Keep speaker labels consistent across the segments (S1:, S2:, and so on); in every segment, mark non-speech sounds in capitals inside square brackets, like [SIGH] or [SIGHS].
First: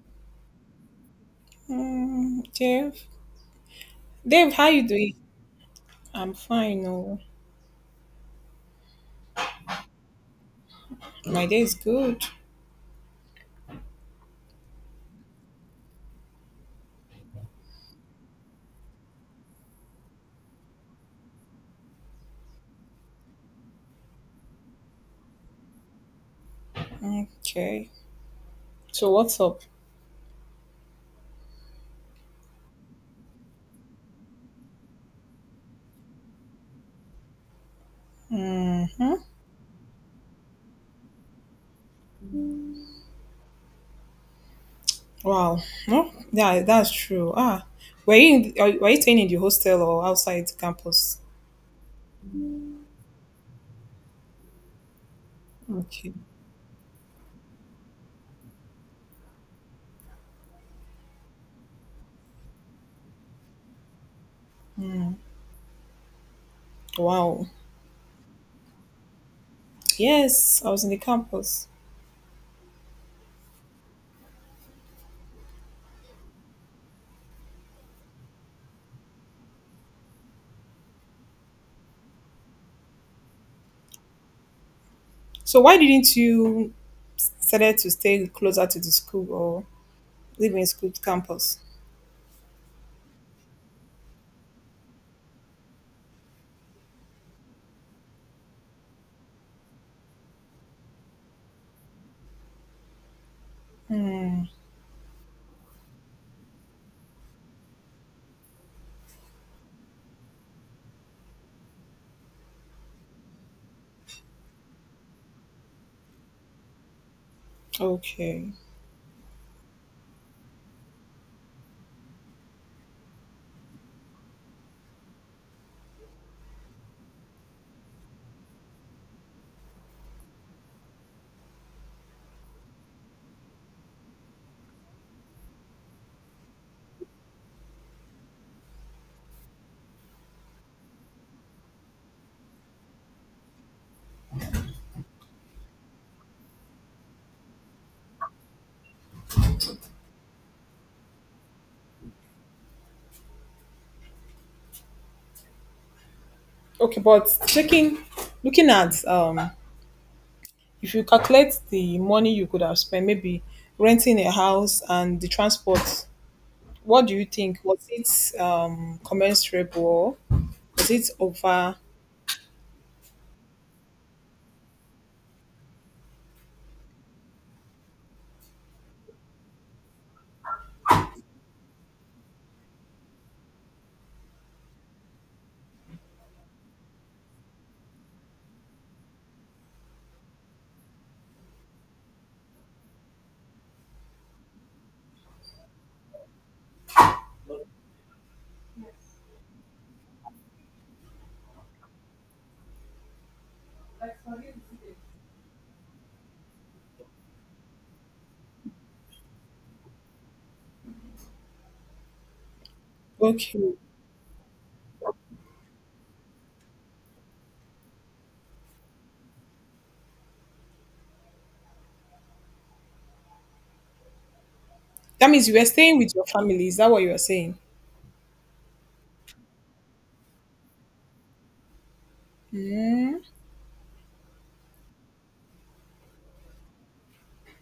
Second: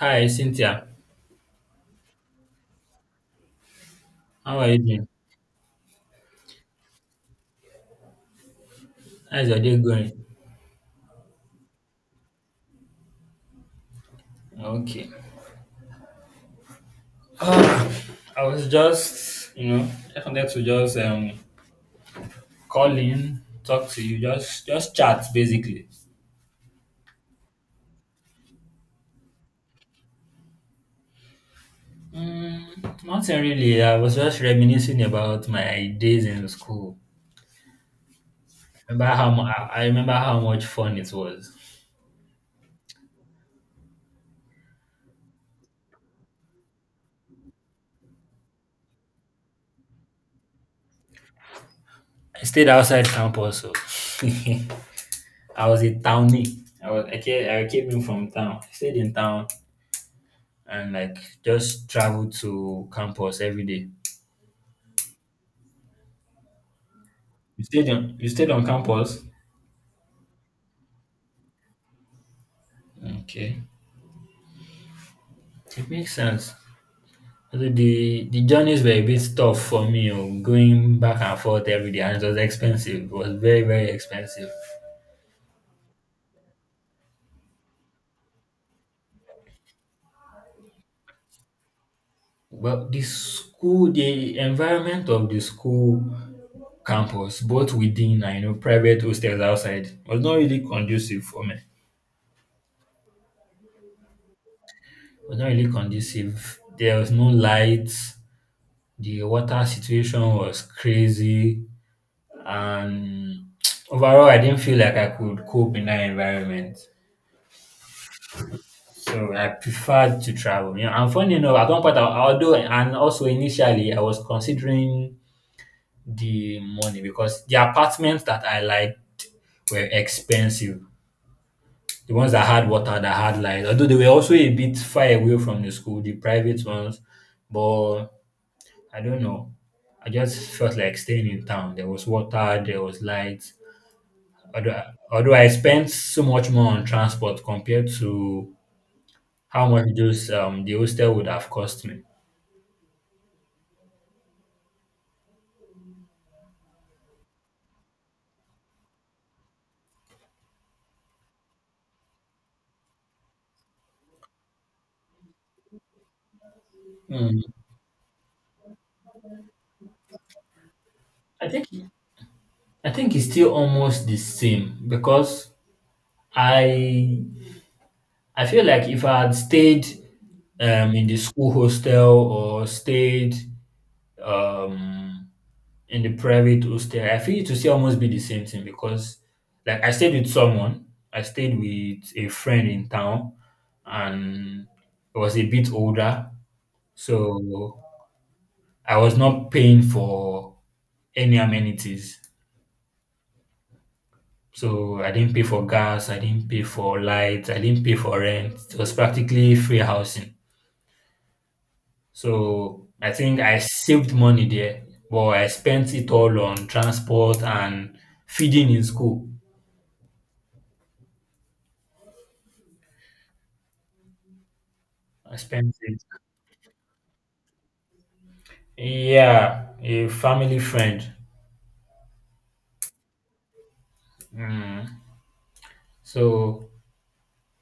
S1: Hi, Cynthia.
S2: Mm, Dave. Dave,
S1: How
S2: how
S1: are you
S2: you
S1: doing?
S2: doing? I'm fine. Oh,
S1: How's your day going?
S2: my day is good.
S1: Okay. Ah, I was just, I wanted to just call in, talk to you, just chat basically.
S2: Okay. So what's up?
S1: Nothing really. I was just reminiscing about my days in school. Remember
S2: Mm-hmm.
S1: how mu- I remember how much fun it was.
S2: Wow. No, yeah, that's true. Were you staying in the hostel or outside campus?
S1: I stayed outside campus, so [LAUGHS] I was a
S2: Okay.
S1: townie. I came in from town. I stayed in town, and like just traveled to campus every day.
S2: Wow.
S1: You stayed on campus?
S2: Yes, I was in the campus.
S1: Okay. It makes sense. Although the journeys were a bit tough for me, oh, going back and forth every day, and it was expensive. It was very, very expensive.
S2: So why didn't you decided to stay closer to the school or live in school campus?
S1: But the school, the environment of the school campus, both within and private hostels outside, was not really conducive for me. Was not really conducive. There was no lights. The water situation was crazy, and overall, I didn't feel like I could cope in that environment,
S2: Okay.
S1: so I preferred to travel, and funny enough, at one point, I, although and also initially, I was considering the money, because the apartments that I liked were expensive. The ones that had water, that had light, although they were also a bit far away from the school, the private ones. But I don't know, I just felt like staying in town. There was water, there was light, although I spent so much more on transport compared to how much those the hostel would have cost me.
S2: Okay, but checking, looking at if you calculate the money you could have spent, maybe renting a house and the transport, what do you
S1: Hmm.
S2: think? Was it commensurable? Or was it
S1: I think
S2: over?
S1: I think it's still almost the same, because I I feel like if I had stayed in the school hostel, or stayed um in the private hostel, I feel it will still almost be the same thing, because like I stayed with someone, I stayed with a friend in town, and was a bit older. So I was not paying for any amenities. So I didn't pay for gas, I didn't pay for light, I didn't pay for rent. It was practically free housing. So I think I
S2: Okay.
S1: saved money there, but I spent it all on transport and feeding in school.
S2: That
S1: I
S2: means you were
S1: spent
S2: staying
S1: it.
S2: with your family. Is that what you were saying?
S1: Yeah, a family friend.
S2: Mm,
S1: Mm. So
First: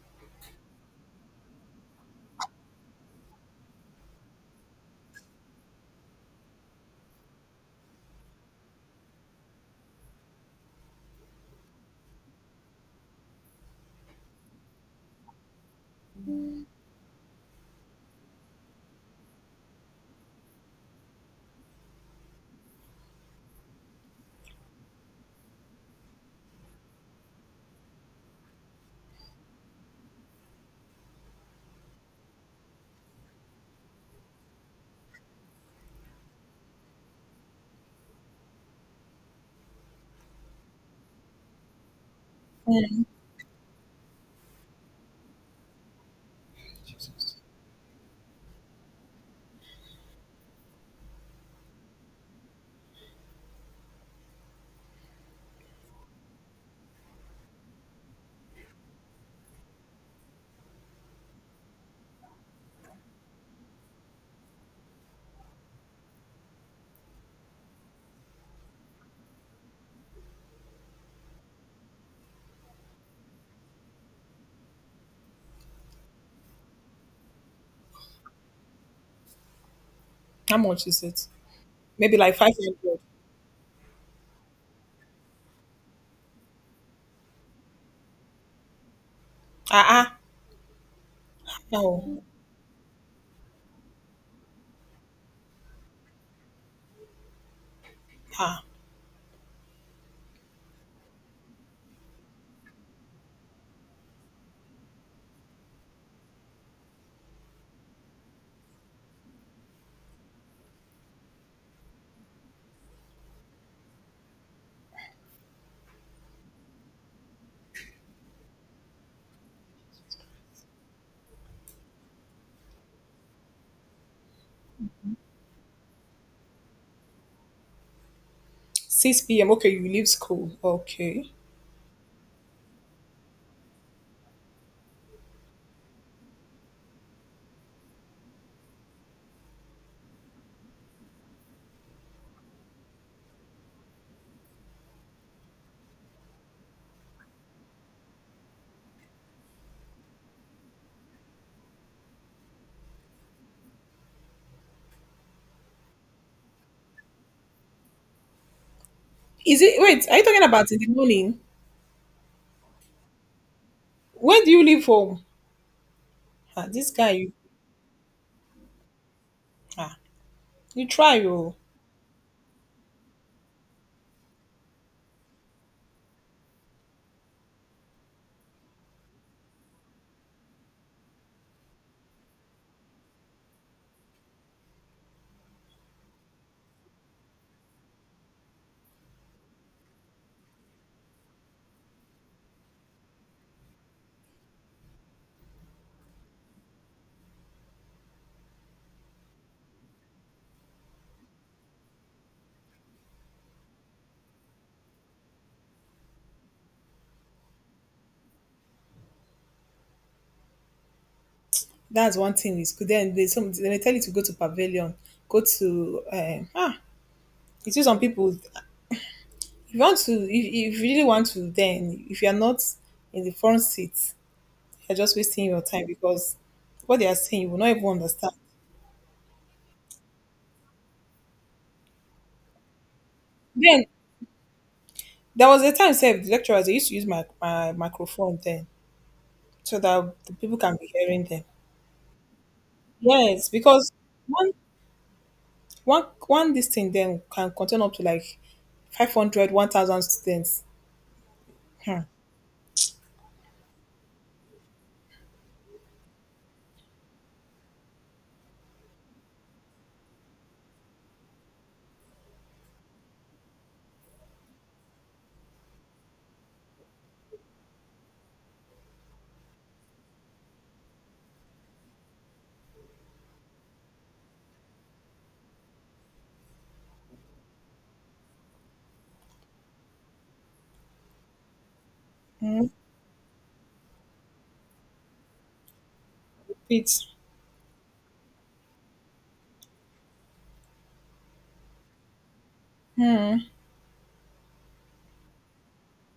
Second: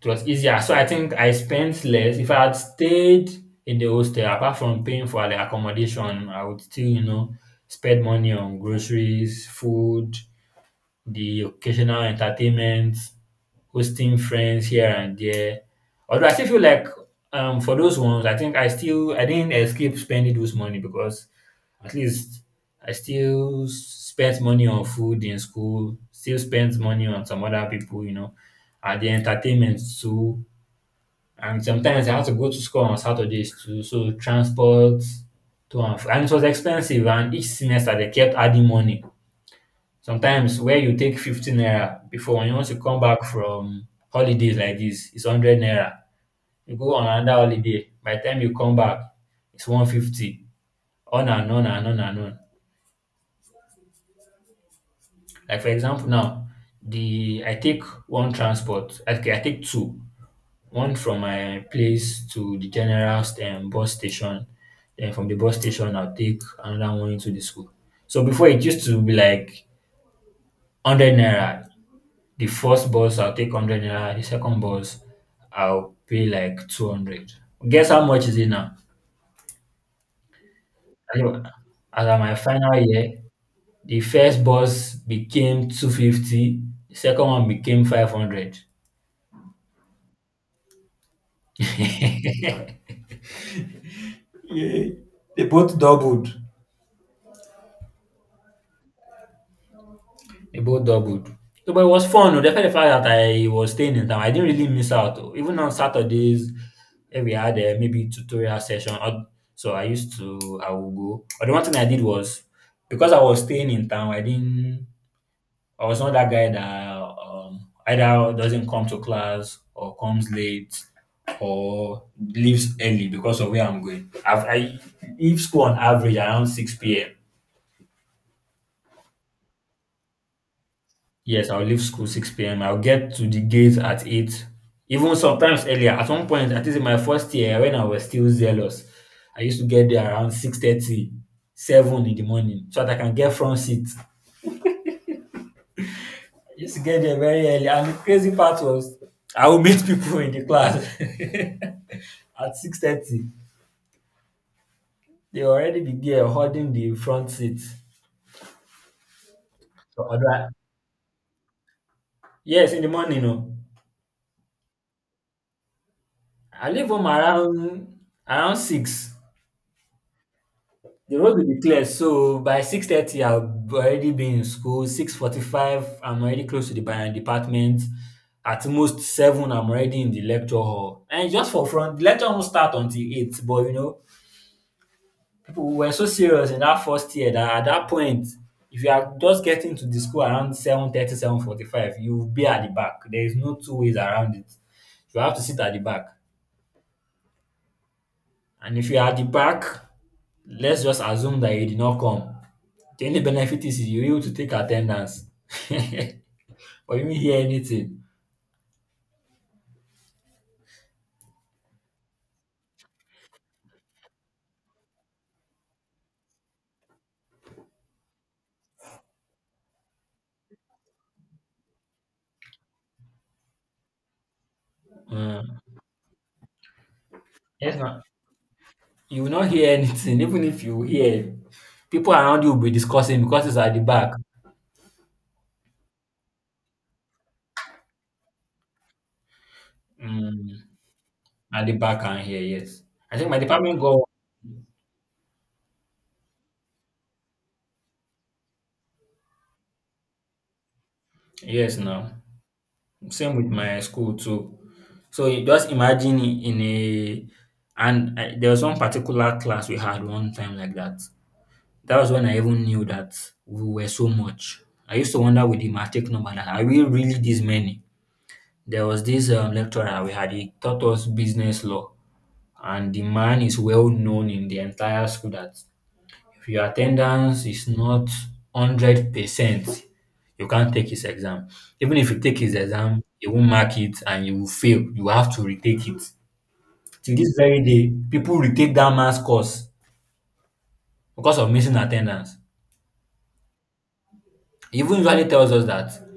S1: it was easier. So I think I spent less. If I had stayed in the hostel, apart from paying for the accommodation, I would still, spend money on groceries, food, the occasional entertainment, hosting friends here and there. Although I still feel like for those ones, I think I didn't escape spending those money, because at least I still spent money on food in school, still spent money on some other people, and the entertainment too, and sometimes I had to go to school on Saturdays too. So transport to and fro. And it was expensive. And each semester they kept adding money. Sometimes where you take 15 naira before, when you want to come back from holidays like this, it's 100 naira. You go on another holiday. By the time you come back, it's 150. On and on and on and on. Like for example now, the I take one transport. Okay, I take two. One from my place to the general bus station. Then from the bus station, I'll take another one into the school. So before it used to be like 100 naira. The first bus I'll take 100 naira. The second bus I'll pay like 200. Guess how much is it now?
S2: how much is it?
S1: Anyway, as
S2: Maybe
S1: at my
S2: like
S1: final
S2: 500.
S1: year, the first bus became 250. The second one became 500.
S2: Ah, ah, no.
S1: [LAUGHS] Yeah, they both doubled.
S2: Ah,
S1: They both doubled. So, but it was fun. Oh, despite the fact that I was staying in town, I didn't really miss out. Oh. Even on Saturdays, if we had maybe tutorial session, or, so I used to I would go. But the one thing I did was because I was staying in town, I didn't. I was not that guy that either doesn't come to class or comes late or leaves early because of where I'm going. I leave school on average around six p.m.
S2: 6 p.m. Okay, you leave school. Okay.
S1: Yes, I'll leave school 6 p.m. I'll get to the gate at 8, even sometimes earlier. At one point, at least in my first year, when I was still zealous, I used to get there around 6:30, 7 in the morning, so that I can get front seat. I used to get there very early. And the crazy part was, I would meet people in the class [LAUGHS] at 6:30. They already be there holding the front seat.
S2: Is it,
S1: So,
S2: wait, are you talking about in the morning?
S1: yes, in the morning. No.
S2: When do you leave home?
S1: I leave
S2: This
S1: home
S2: guy, you,
S1: around 6.
S2: ah, you try,
S1: The road will
S2: you.
S1: be clear, so by 6:30, I'll already be in school. 6:45, I'm already close to the Bayern department. At most 7, I'm already in the lecture hall. And just for fun, the lecture won't start until 8. But people were so serious in that first year, that at that point, if you are just getting to the school around 7:30, 7:45, you'll be at the back. There is no two ways around it. You have to sit at the back, and if you are at the back, let's just assume that you did not come. The only benefit is you're able to take attendance, [LAUGHS] but you won't hear anything.
S2: That's one thing is good. Then they some they may tell you to go to pavilion, go to ah. You see some people. If you want to, if you really want to, then if you are not in the front seat, you're just wasting
S1: Mm.
S2: your time because what they are saying you will not
S1: Yes,
S2: even
S1: ma'am.
S2: understand.
S1: You will not hear anything. Even if you hear, people around you will be discussing because it's at the
S2: Then
S1: back.
S2: there was a time, said the lecturers they used to use my microphone then so that the people
S1: Mm.
S2: can be hearing them.
S1: At the back and here, yes. I think my
S2: Yes,
S1: department
S2: because
S1: got
S2: one one this thing then can contain up to like 500, 1,000 students.
S1: yes
S2: Hmm.
S1: now. Same with my school too. So you just imagine, in a and I, there was one particular class we had one time like that. That was when I even knew that we were so much. I used to wonder with the matric number, that are we really this many? There was this lecturer we had, he taught us business law, and the man is well known in the entire school that if your attendance is not 100%, you can't take his exam. Even if you take his
S2: Hmm.
S1: exam, he won't mark it and you will fail. You have to retake it.
S2: It's-
S1: Till this very day, people retake that man's course because of missing attendance. He even usually tells us that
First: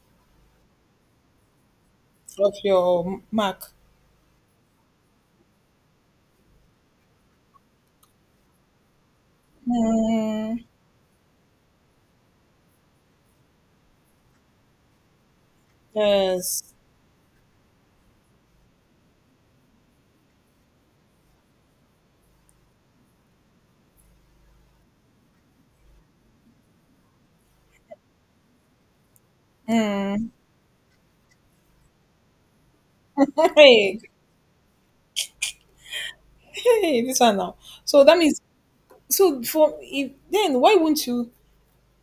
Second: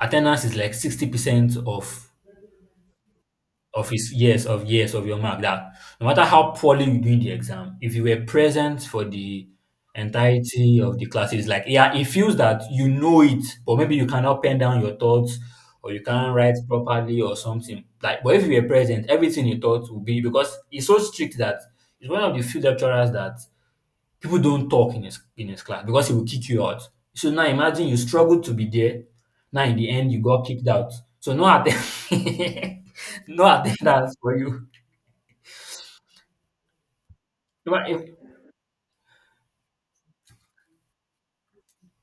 S1: attendance is like 60%
S2: of your mark.
S1: of his years of your mark, that no matter how poorly you do in the exam, if you were present for the
S2: Mm,
S1: entirety of the classes, like yeah, it feels that you know it, but maybe you cannot pen down your thoughts, or you can't write
S2: yes.
S1: properly or something. Like but if you were present, everything you thought will be, because it's so strict that it's one of the few lecturers that people don't talk in his class, because he will kick you out. So now imagine you struggled to be there. Now in the end you
S2: Mm.
S1: got
S2: [LAUGHS]
S1: kicked out. So [LAUGHS] no
S2: Hey,
S1: attendance for you.
S2: hey, this one now.
S1: No,
S2: So that
S1: it-
S2: means so for if then why wouldn't you?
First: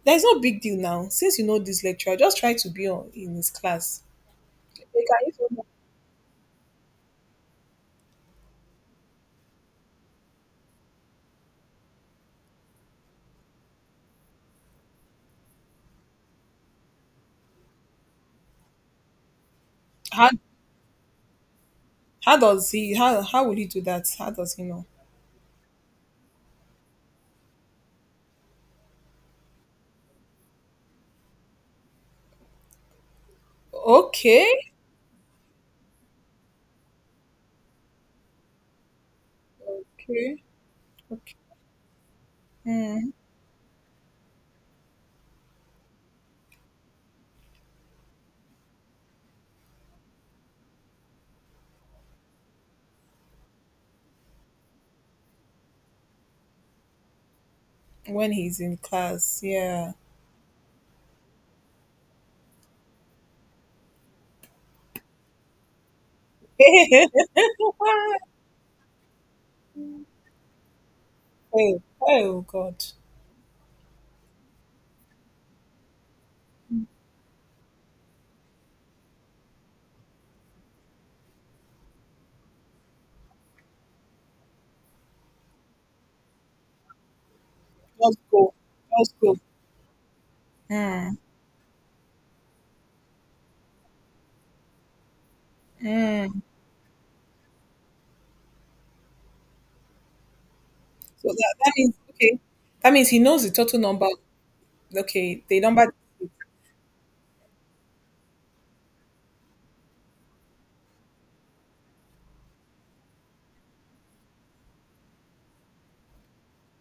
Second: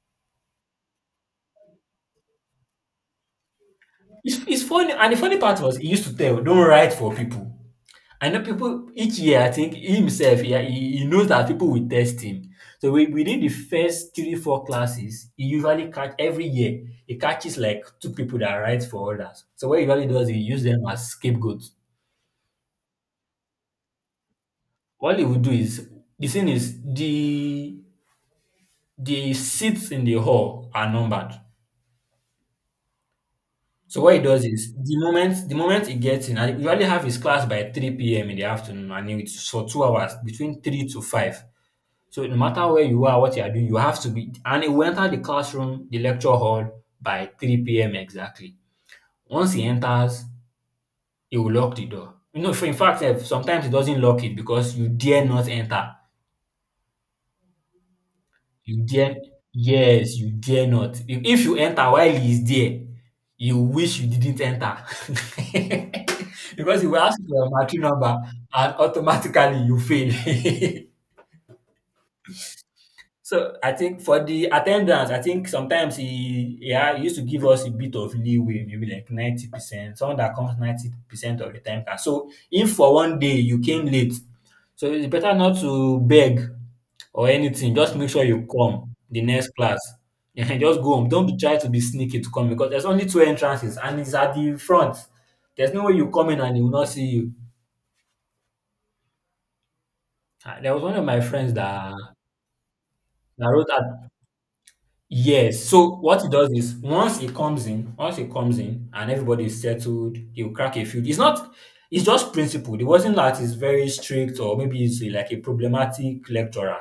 S2: There's no big deal now since you know this lecturer. Just try to be on in his class.
S1: It's funny,
S2: They
S1: and the
S2: can use
S1: funny
S2: it.
S1: part was he used to tell, "Don't write for people." I know people each year. I think he himself, yeah, he knows that people will test him. So we, within the first three four classes, he usually catch every year. He catches like two people that write for others. So what he usually does,
S2: How
S1: he use them as scapegoats.
S2: how does he how will he do that? How does he know?
S1: What they will do is the thing is the seats in the hall are numbered. So what he does
S2: Okay,
S1: is the moment he gets in, and he usually have his class by 3 p.m. in the afternoon, and it's for 2 hours
S2: okay,
S1: between three to five.
S2: okay.
S1: So no matter where you
S2: Mm.
S1: are, what you are doing, you have to be, and he will enter the classroom, the lecture hall by 3 p.m. exactly. Once he enters, he will lock the door. For in fact, sometimes he doesn't lock it because you dare not enter.
S2: When he's in
S1: You dare
S2: class, yeah.
S1: Yes, you dare not. If you enter while he is there, you wish you didn't enter [LAUGHS]
S2: [LAUGHS]
S1: because he will
S2: Hey,
S1: ask you for your matching number and automatically you fail. [LAUGHS]
S2: oh God.
S1: So I think for the attendance, I think sometimes he used to give us a bit of leeway, maybe like 90%. Someone that comes 90% of the time can. So if for one day you came late, so it's better not to beg or anything. Just make
S2: Let's
S1: sure you
S2: go,
S1: come
S2: let's
S1: the
S2: go.
S1: next class. [LAUGHS] Ehen, just go home.
S2: Mm.
S1: Don't be try to be sneaky to come because there's only two entrances and it's at the front. There's no way you come in
S2: Mm.
S1: and he will not see you. There was one of my
S2: So
S1: friends
S2: that
S1: that
S2: means okay. That means he knows
S1: that
S2: the
S1: wrote
S2: total
S1: at
S2: number. Okay,
S1: Yes.
S2: the number.
S1: So what he does is once he comes in, and everybody is settled, he'll crack a few. It's just principled. It wasn't that he's very strict or maybe he's like a problematic lecturer.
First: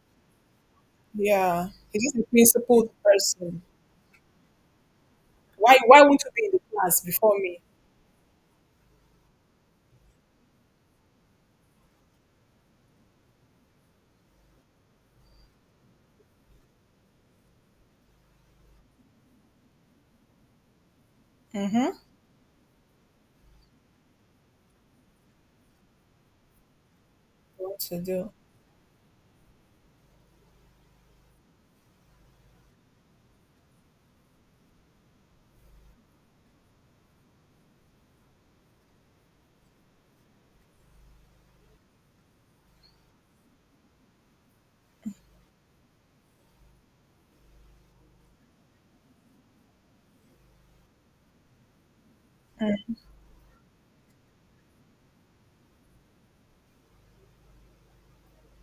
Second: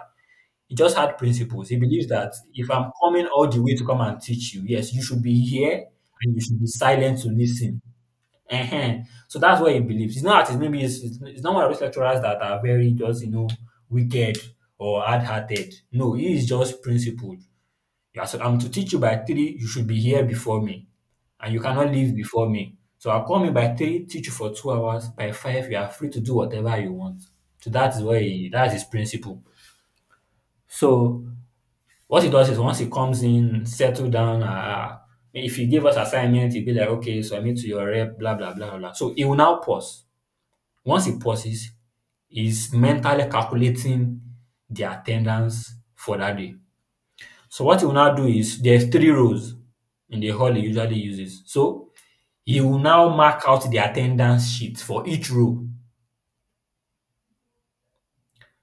S1: He just had principles.
S2: Yeah,
S1: He
S2: he's
S1: believes
S2: just a
S1: that if I'm
S2: principled
S1: coming all the
S2: person.
S1: way to come and teach you, yes, you should be
S2: Why?
S1: here
S2: Why won't you
S1: and you
S2: be in
S1: should
S2: the
S1: be
S2: class
S1: silent to
S2: before me?
S1: listen. uh So that's what he believes. It's not that it's maybe it's not one of those lecturers that are very just, wicked or hard hearted. No, he is just principled. I said, I'm to teach you by 3, you should be here before me, and you cannot
S2: Mm-hmm.
S1: leave before me. So I'll come in by 3, teach you for 2 hours. By 5, you are free to do whatever you want. So
S2: What
S1: that
S2: to
S1: is where
S2: do?
S1: he, that is his principle. So what he does is once he comes in, settle down. If he gave us assignment, he'd be like, okay, submit to your rep, blah blah blah blah. So he will now pause. Once he pauses, he's mentally calculating the attendance for that day. So what he will now do is there's 3 rows in the hall he usually uses. So he will now mark out the attendance sheet for each row.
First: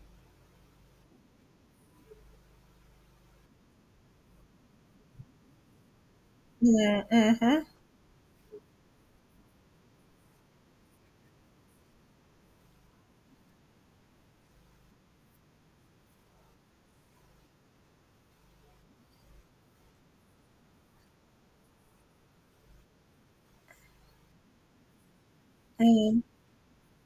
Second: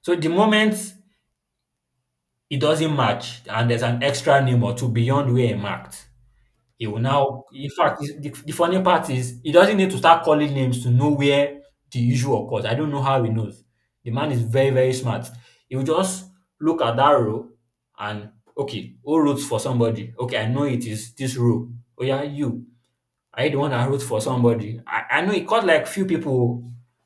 S1: So the moment it doesn't match and there's an extra name or two beyond where he marked, he will now,
S2: Mm-hmm.
S1: in fact, the funny part is he doesn't need to start calling names to know where the issue occurs. I don't know how he knows. The man is very, very smart. He will just look at that row and okay, who wrote for somebody? Okay, I know it is this row. Oh yeah, you. I don't want to root for somebody. I know it caught like few
S2: Mm.
S1: people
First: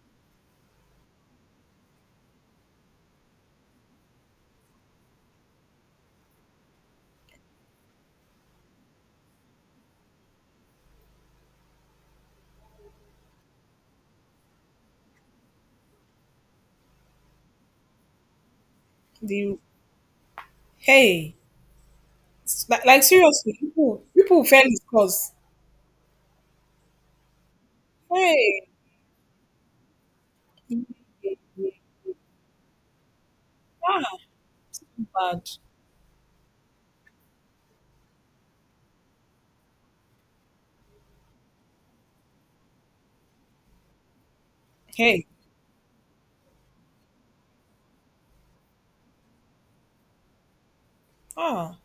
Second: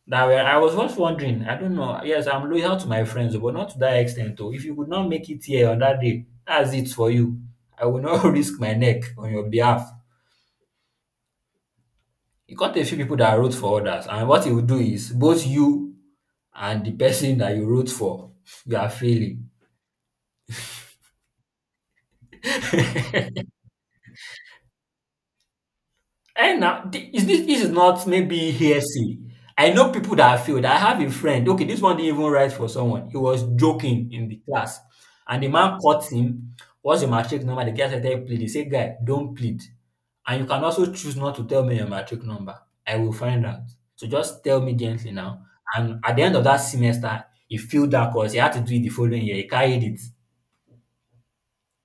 S1: that were, I was just wondering. I don't know. Yes, I'm loyal to my friends, but not to that extent though. If you could not make it here on that day, that's it for you. I will not [LAUGHS] risk my neck on your behalf. It caught a few people that wrote for others, and what it will do is both you and the person that you wrote for, you are failing.
S2: The hey, it's like
S1: [LAUGHS]
S2: seriously, people fail his cause.
S1: And now, thi- is this this is not maybe
S2: Hey,
S1: hearsay. I know people that have failed. I have a friend. Okay,
S2: [LAUGHS]
S1: this one didn't even write for someone. He was joking
S2: ah,
S1: in the class, and
S2: bad.
S1: the man caught him. What's your matric number? The guy said, "Hey, plead." He said, "Guy, don't plead, and you can also choose not to tell me your matric number. I will find out. So just tell me gently
S2: Hey,
S1: now." And at the end of that semester, he failed that course. He had to do it the following year. He carried it.
S2: ah.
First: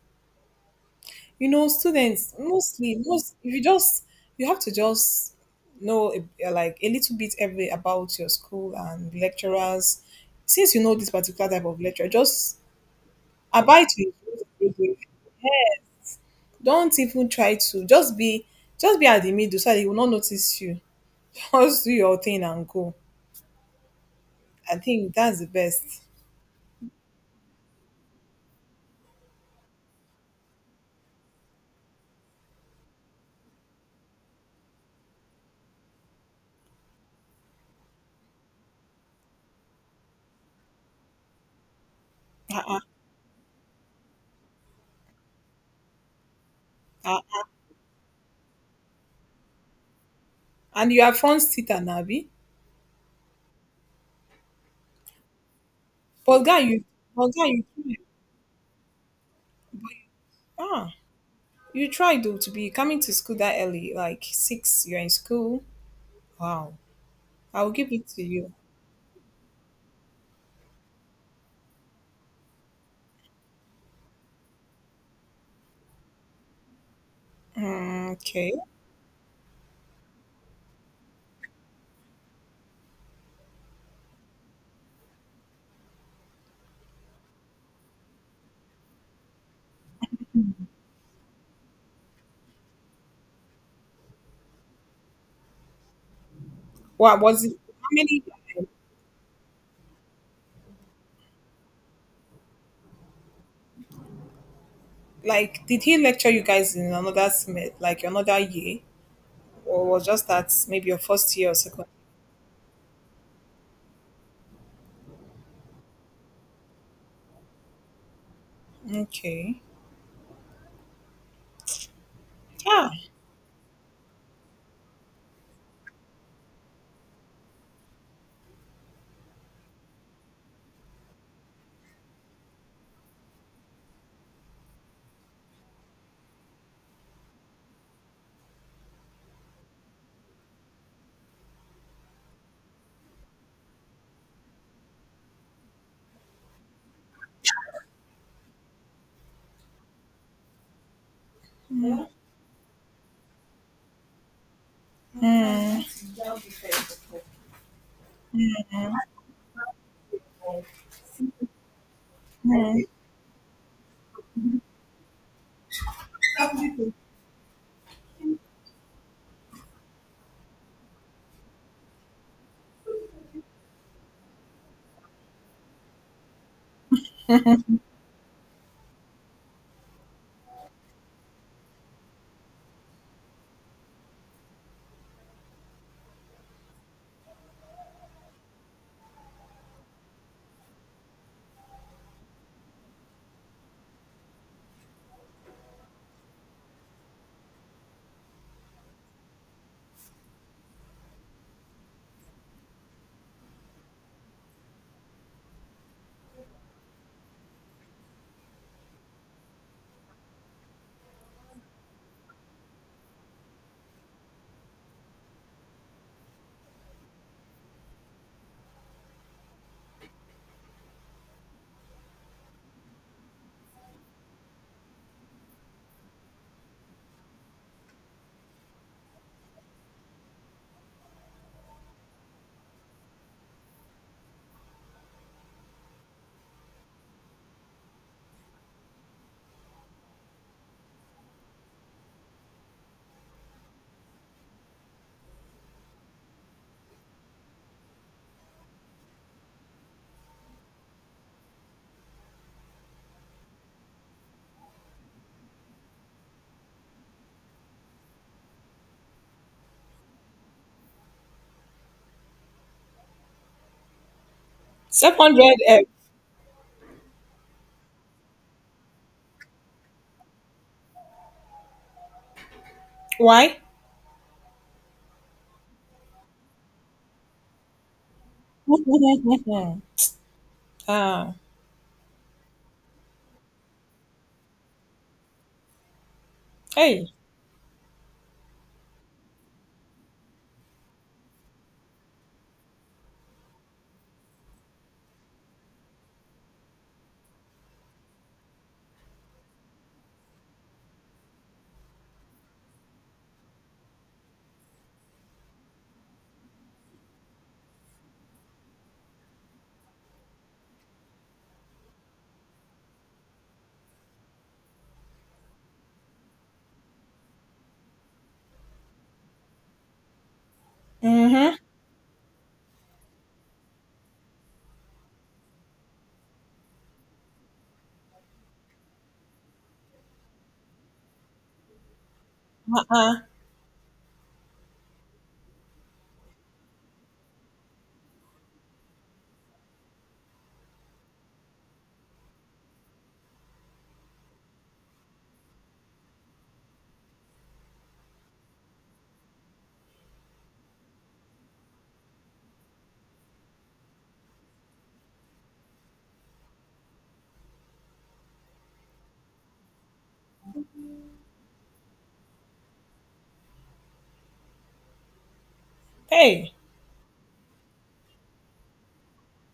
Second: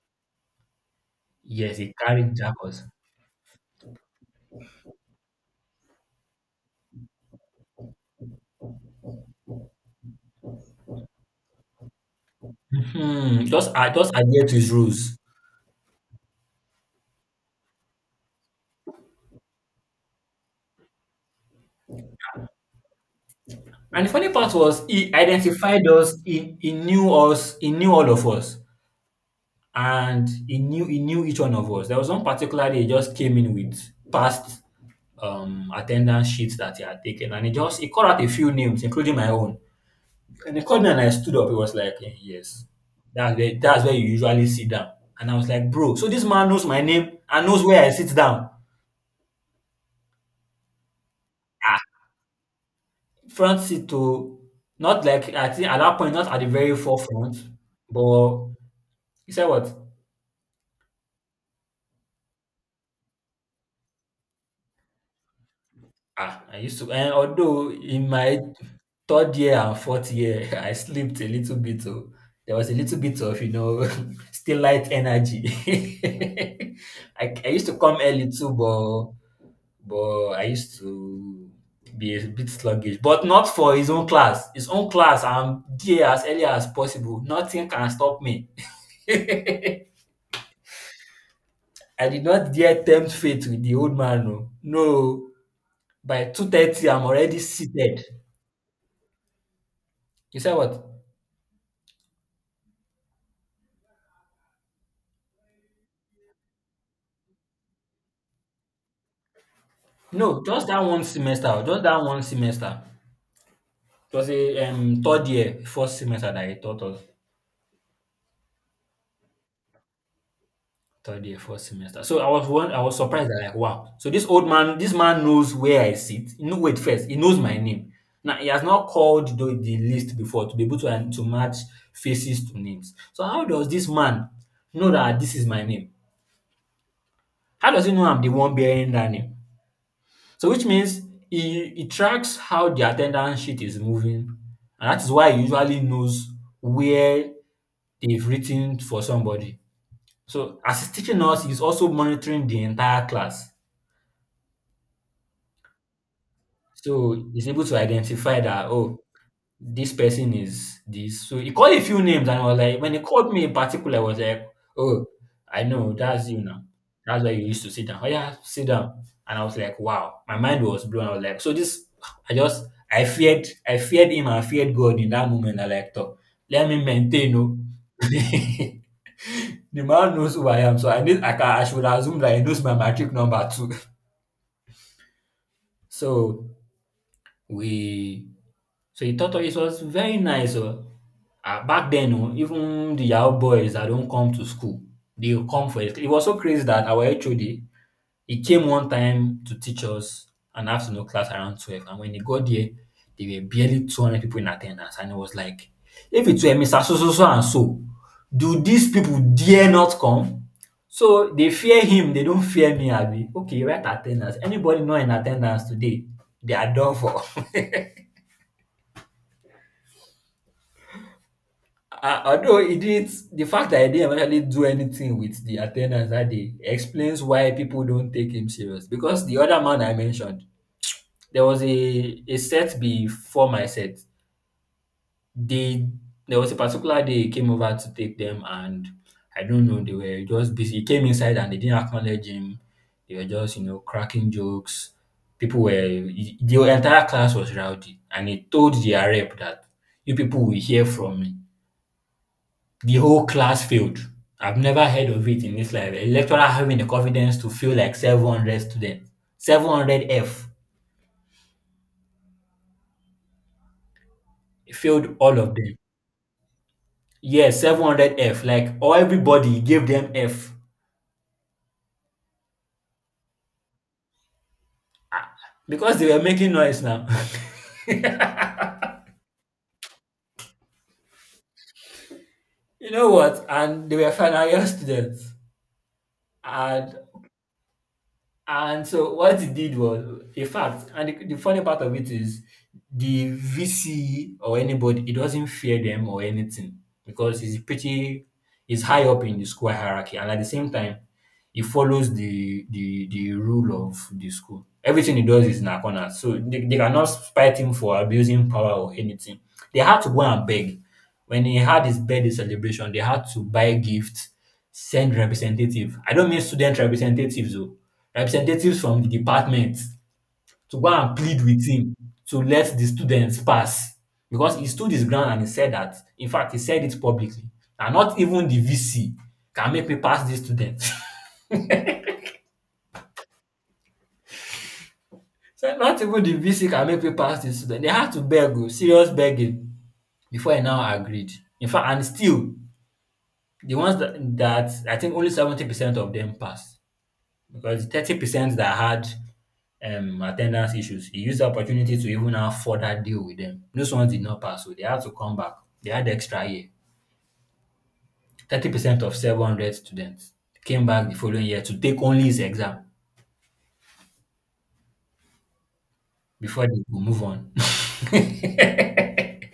S2: You know
S1: Yes, he
S2: students
S1: carried that course.
S2: mostly most if you just you have to just know like a little bit every about your school and lecturers, since you know this particular type of lecturer, just
S1: Hmm. Just,
S2: abide
S1: I just
S2: to
S1: adhere to his
S2: it.
S1: rules.
S2: Don't even try to just be at the middle so that they will not notice you. [LAUGHS] Just do your thing and go.
S1: And the funny part
S2: I
S1: was he
S2: think that's the
S1: identified
S2: best.
S1: us, he knew us, he knew all of us. And he knew each one of us. There was one particular day he just came in with past attendance sheets that he had taken and he called out a few names, including my own. And he called me and I stood up. He was like, "Eh, yes.
S2: Uh-uh,
S1: That's where you usually sit down." And I was like, bro, so this man knows my name and
S2: uh-uh.
S1: knows where I sit down.
S2: And you are front seater
S1: Ah,
S2: nabi,
S1: front seat to, not like, I think at that point, not at
S2: but
S1: the
S2: guy
S1: very
S2: you but
S1: forefront,
S2: guy you
S1: but. You said what?
S2: ah You tried though to be coming to school that early, like six, you're in school.
S1: Ah, I
S2: Wow.
S1: used to, and although
S2: I'll give it
S1: in
S2: to
S1: my
S2: you.
S1: 3rd year and 4th year, [LAUGHS] I slept a little bit. Oh, there was a little bit of, you know, [LAUGHS] still light energy. [LAUGHS] I used to come
S2: Mm,
S1: early too,
S2: okay.
S1: but I used to be a bit sluggish, but not for his own class. His own class, I'm there as early as possible. Nothing can stop me. [LAUGHS] I did not dare tempt fate with the old man. No, no. By 2:30, I'm
S2: What
S1: already
S2: was it? How
S1: seated.
S2: many?
S1: You said what?
S2: Like, did he lecture you guys in another semester, like another year, or was just
S1: No,
S2: that
S1: just that
S2: maybe your
S1: one
S2: first year or
S1: semester, just
S2: second?
S1: that one semester. It was a 3rd year, 1st semester that I taught us.
S2: Okay.
S1: Third year, first semester. So I was one, I
S2: Yeah.
S1: was surprised that like, wow. So this old man, this man knows where I sit. No, wait first, he knows my name. Now he has not called the list before to be able to match faces to names. So how does this man know that this is my name? How does he know I'm the one bearing that name? So which means he tracks how the attendance sheet is moving, and that is why he usually knows where they've written for somebody. So as he's teaching us, he's also monitoring the entire class. So he's able to identify that, oh, this person is this. So he called a few names, and I was like, when he called me in particular, I was like, oh, I know, that's you now. That's why you used to sit down. Oh, yeah, sit down. And I was like, wow, my mind was blown. I was like, so this, I just, I feared, I feared God in that moment. I like, "Toh, let me maintain, no." [LAUGHS] The man knows who I am, so I need, I, can, I should assume that he knows my matric number too. [LAUGHS] So we So he taught us. It was very nice oh. Ah, back then oh, even the yahoo boys that don't come to school, they will come for it. It was so crazy that our HOD, he came one time to teach us an afternoon class around 12. And when he got there, there were barely 200 people in attendance. And it was like, if it were Mr. So, so, so, and so, do these people dare not come? So they fear him, they don't fear me, Abi. Okay, right attendance. Anybody not in attendance today, they are done for. [LAUGHS] Although he did the fact that he didn't actually do anything with the attendance that day explains why people don't take him serious. Because the other man I mentioned, there was a set before my set. They There was a particular day he came over to take them, and I don't know, they were just busy. He came inside and they didn't acknowledge him. They were just, you know, cracking jokes. People were The entire class was rowdy, and he told their rep that you people will hear from me. The whole class failed. I've never heard of it in this life. A lecturer having the confidence to fail like 700 students. 700 F. Failed all of
S2: Secondary.
S1: them. Yes, 700 F. Like, or everybody gave them F.
S2: Why?
S1: Because they were making noise now.
S2: [LAUGHS] ah.
S1: [LAUGHS] You know what? And they were final year students. And
S2: Hey.
S1: And So what he did was a fact, and the funny part of it is the VC or anybody, he doesn't fear them or anything because he's pretty, he's high up in the school hierarchy, and at the same time, he follows the rule of the school. Everything he does is in her corner. So they cannot spite him for abusing power or anything. They had to go and beg. When he had his birthday celebration, they had to buy gifts, send representative. I don't mean student representatives, though. Representatives from the department to go and plead
S2: Mm-hmm.
S1: with him to let the students pass. Because he stood his ground and he said that. In fact, he said it publicly. "And not even the VC can make me pass this student." [LAUGHS]
S2: Uh-uh.
S1: So not even the VC can make me pass the student. They had to beg oh, serious begging before I now agreed. In fact, and still the ones that I think only 70% of them passed because 30% that had attendance issues, he used the opportunity to even now further deal with them. Those ones did not pass, so they had to come back. They had extra year. 30% of 700 students came back the following year to take only his exam.
S2: Hey.
S1: Before they go move on. [LAUGHS] It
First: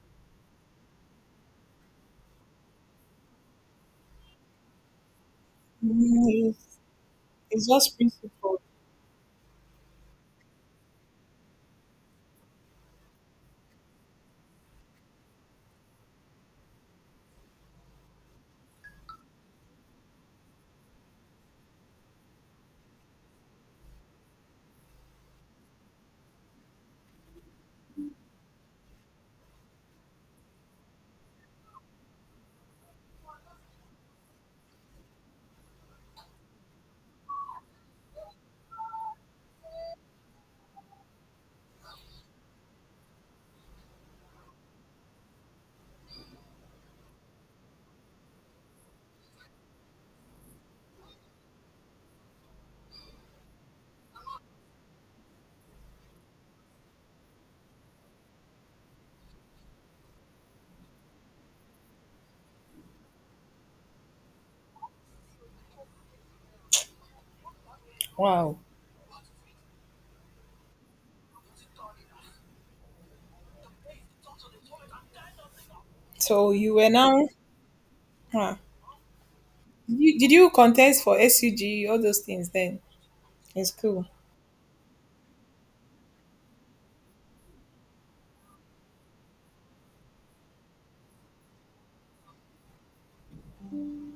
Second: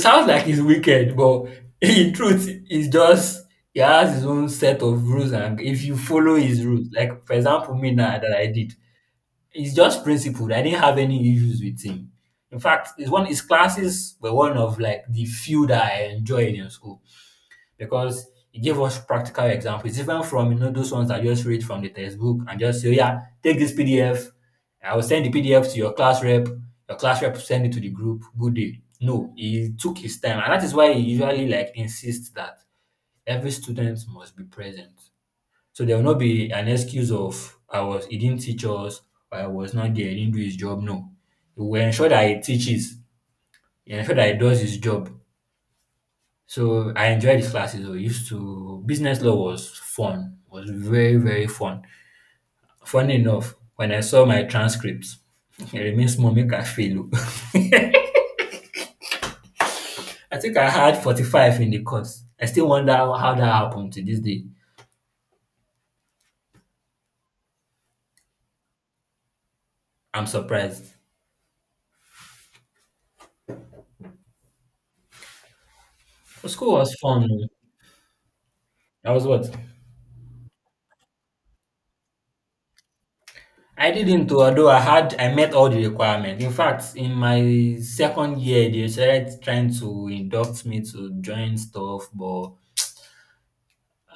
S1: sounds like he's wicked, but [LAUGHS] in truth, he's just, he has his own set of rules, and if you follow
S2: Mm,
S1: his
S2: it's
S1: rules, like for
S2: it's
S1: example, me
S2: just
S1: now that I
S2: principle.
S1: did, it's just principled. I didn't have any issues with him. In fact, his classes were one of like the few that I enjoyed in school because it gave us practical examples. It's different from, you know, those ones that just read from the textbook and just say, "Oh, yeah, take this PDF. I will send the PDF to your class rep. Your class rep will send it to the group. Good day. No, he took his time, and that is why he usually like insists that every student must be present. So there will not be an excuse of I was he didn't teach us, or I was not there, he didn't do his job. No, he will ensure that he teaches, he ensure that he does his job, so I enjoyed these classes. We used to Business law was fun, was very very fun. Funny enough, when I saw my transcripts, [LAUGHS] it remains small, make I fail. [LAUGHS] I think I had 45 in the course. I still wonder how that happened to this day.
S2: Wow.
S1: I'm surprised. So,
S2: So
S1: school
S2: you were
S1: was fun,
S2: now.
S1: o.
S2: Huh.
S1: That was what.
S2: Did you contest for SUG, all those things then, in
S1: I
S2: school?
S1: didn't, o. Although I met all the requirements. In fact, in my second year, they started trying to induct me to join stuff, but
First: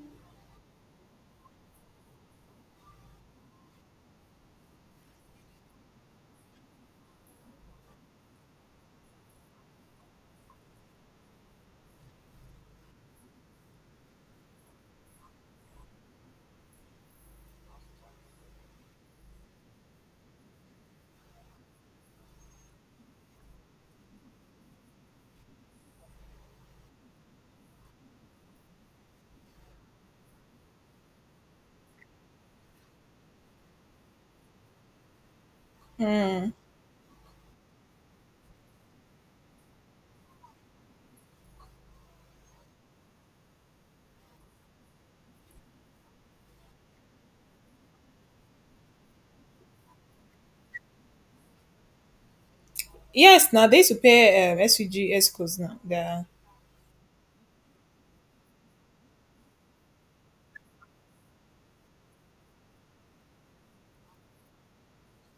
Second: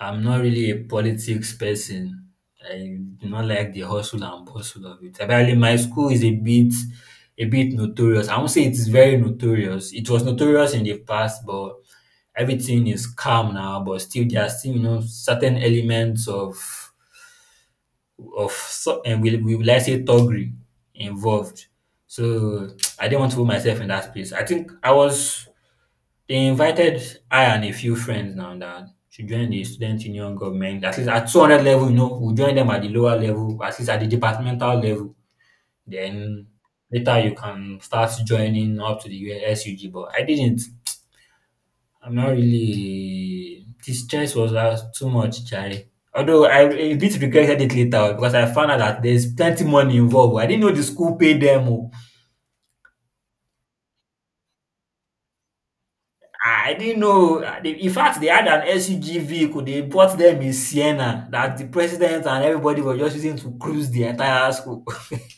S1: I'm not really a politics person. I do not like the hustle and bustle of it. Apparently, my school is a bit notorious. I won't say it is very notorious. It was notorious in the past, but everything is calm now. But still, there are still you know certain elements of and we will, I say, thuggery involved. So [TSK] I didn't want to put myself in that space. I think I was they invited I and a few friends now that should join the student union government. At least at 200 level, you know, we'll join them at the lower level, at least at the departmental level. Then
S2: Mm.
S1: later you can start joining up to the SUG. But I didn't. I'm not really. The stress was too much, Charlie. Although I a bit regretted it later because I found out that there's plenty money involved. I didn't know the school paid them. Oh.
S2: Yes, now they used to pay SUG escorts now. Yeah.
S1: Ah, I didn't know. They In fact, they had an SUG vehicle. They bought them in Siena that the president and everybody were just using to cruise the entire school. [LAUGHS]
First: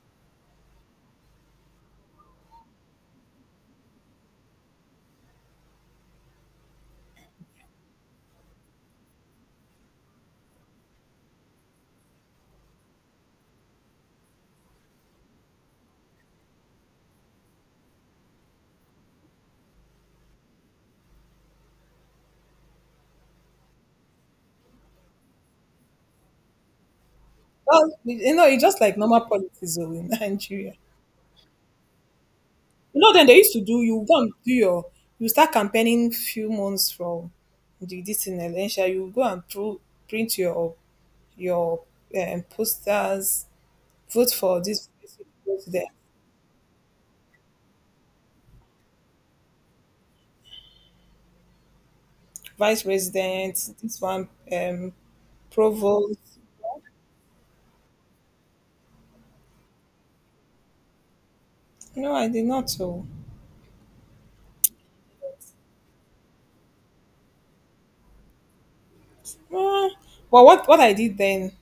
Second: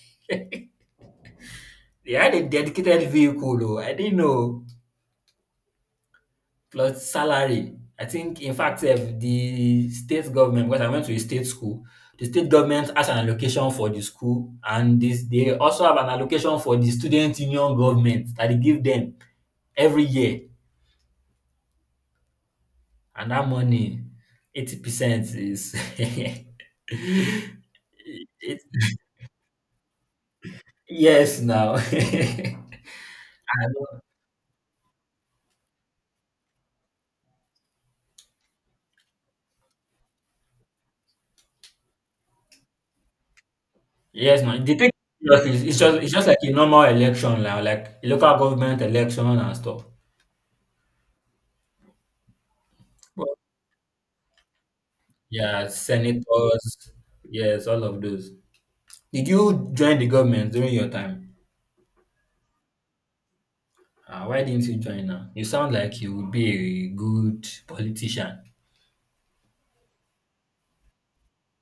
S1: They had a dedicated vehicle though. I didn't know. Plus salary. I think, in fact, sef, the state government, because I went to a state school, the state government has an allocation for the school, and this they also have an allocation for the student union government that they give them every year. And that money, 80% is [LAUGHS]
S2: Well, you know,
S1: it,
S2: it's just like normal politics though in [LAUGHS] Nigeria.
S1: yes now. [LAUGHS] I
S2: You know, then they used to do,
S1: know.
S2: you go and do your, you start campaigning few months from the, this in election, you go and print your posters, vote
S1: Yes, now.
S2: for
S1: The
S2: this
S1: thing
S2: person,
S1: is,
S2: vote for
S1: it's
S2: the
S1: just it's just like a normal election now, like a local government election and stuff.
S2: vice
S1: But
S2: president, this one,
S1: yeah,
S2: provost.
S1: senators, yes, all of those. Did you join the government during your time?
S2: No, I did not. So.
S1: Why didn't you join now? You sound like you would be a good politician.
S2: Uh, but what I did then,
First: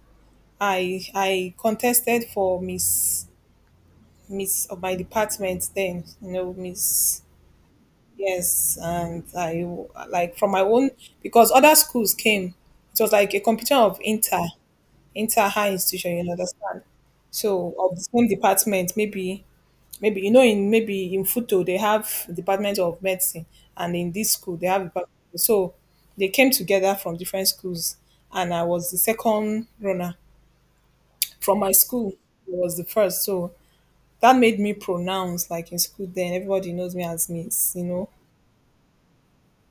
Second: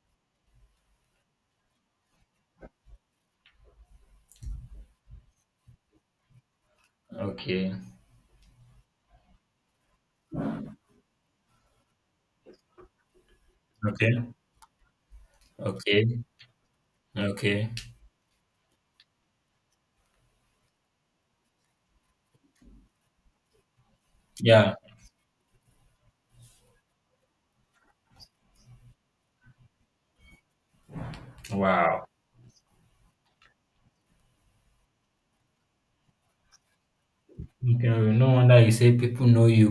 S2: I contested for Miss of my department then, you know, Miss.
S1: Okay.
S2: Yes, and I, like, from my own, because other schools came. It was like a competition of
S1: Okay.
S2: inter high institution,
S1: Okay.
S2: you understand?
S1: Okay.
S2: So of the same department, maybe. Maybe you know in maybe in Futo they have Department of Medicine, and in this school they
S1: Yeah.
S2: have Depart- so they came together from different schools, and I was the second runner from my
S1: Wow.
S2: school. I was the first, so that made me pronounced like in school. Then everybody knows me as Miss. You know,
S1: Okay, no wonder you say people know you.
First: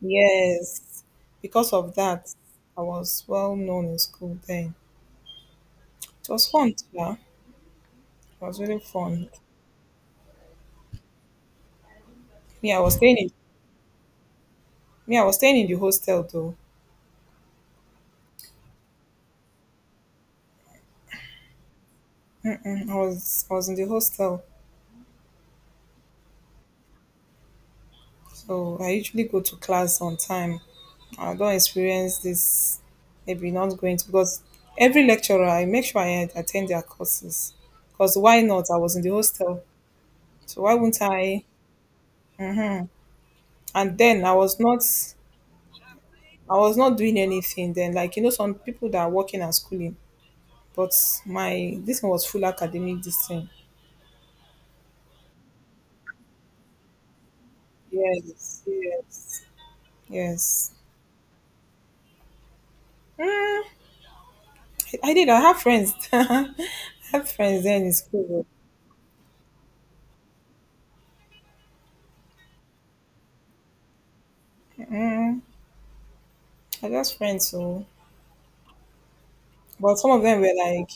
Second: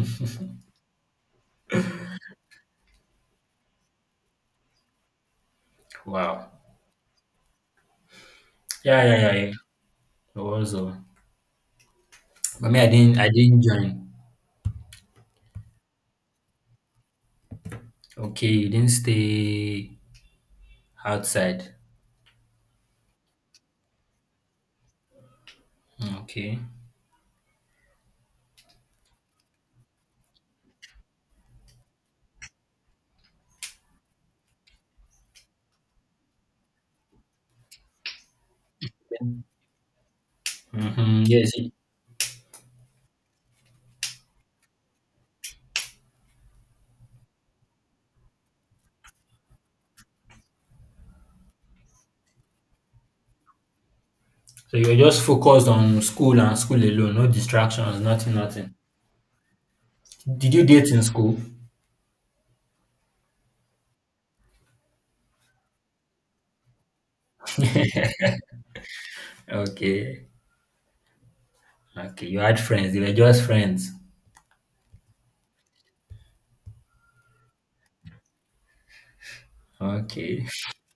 S2: yes. Because of that, I was well known in school then. It was
S1: Wow.
S2: fun, yeah. It was really
S1: Yeah, yeah,
S2: fun.
S1: yeah, yeah. It was but
S2: Me,
S1: me,
S2: I
S1: I
S2: was
S1: didn't,
S2: staying
S1: I
S2: in
S1: didn't join.
S2: Me, I was staying in the hostel though.
S1: Okay, you didn't stay outside.
S2: Mm-mm, I was in the hostel.
S1: Okay.
S2: So I usually go to class on time. I don't experience this maybe not going to, because every lecturer I make sure I attend their courses. Because why not? I was in the hostel. So why wouldn't
S1: Mm-hmm.
S2: I,
S1: Yes.
S2: and then I was not, I was not doing anything then, like you know, some people that are working and schooling. But my this one was full academic this thing.
S1: So you were just focused on school and school alone, no distractions, nothing,
S2: Yes,
S1: nothing.
S2: yes,
S1: Did you
S2: yes.
S1: date in school?
S2: Mm, I did. I have friends. [LAUGHS] I have friends then in
S1: [LAUGHS]
S2: school.
S1: Okay. Okay. You had friends. You were just friends.
S2: Mm, I just friends. So but some of them
S1: Okay.
S2: were like,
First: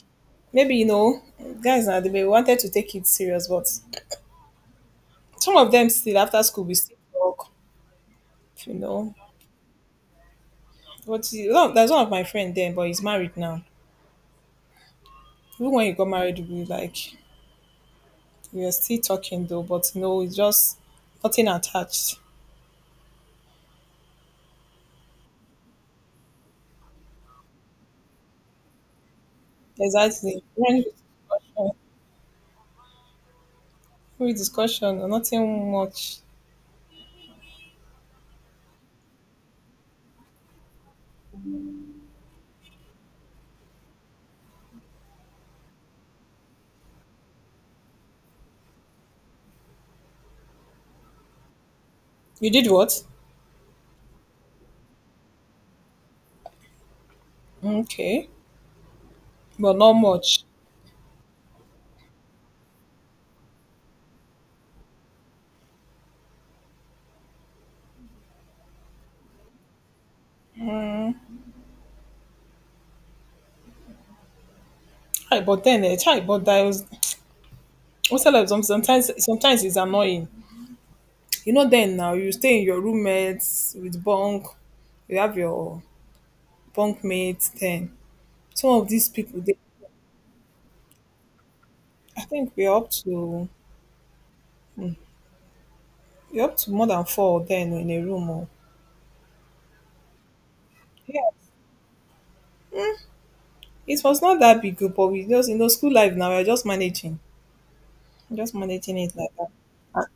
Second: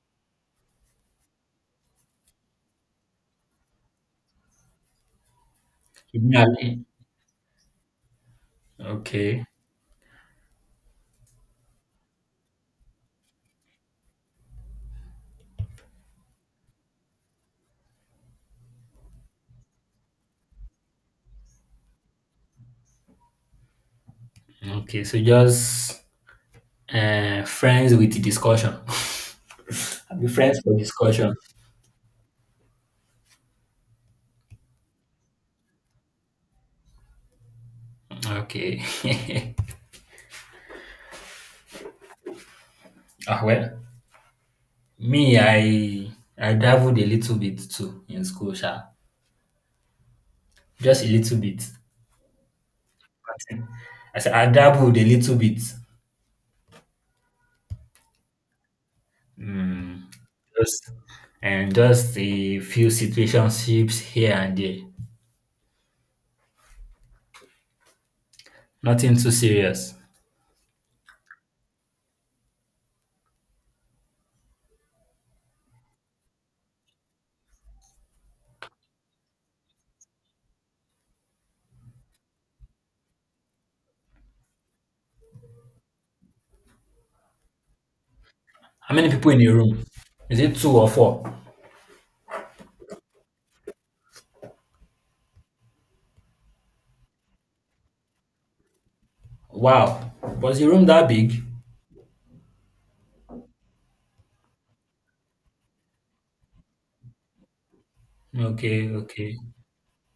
S2: maybe you know, guys now they may wanted to take it serious, but some of them still
S1: You didn't
S2: after school we
S1: have-
S2: still talk, you know.
S1: Okay.
S2: But you know, there's one of my friend then, but he's married now. Even when he got married, we like, we are still talking though, but you know, it's just nothing attached.
S1: Okay. So just friends with discussion. [LAUGHS] Be
S2: Exactly.
S1: friends for
S2: When
S1: discussion.
S2: discussion, we discussion, nothing much.
S1: Okay. [LAUGHS] Well, me, I dabbled a little bit too in school, sha. Just a little bit.
S2: You did what?
S1: I said I dabbled a little bit.
S2: Okay, but not
S1: Mm,
S2: much.
S1: just and just a few situationships here and there. Nothing too serious.
S2: Hi, but then, hi, but that was. Also, like sometimes it's annoying. You know then now you stay in your roommates with bunk, you have your bunk mates then, some of
S1: How many
S2: these
S1: people
S2: people
S1: in a
S2: they,
S1: room? Is it two or four?
S2: I think we're up to hmm, we're up to more than four then in a room oh.
S1: Wow. Was your room that
S2: Yeah,
S1: big?
S2: it was not that big group, but we just, you know, school life now we're just managing, just
S1: Okay,
S2: managing it like
S1: okay.
S2: that. and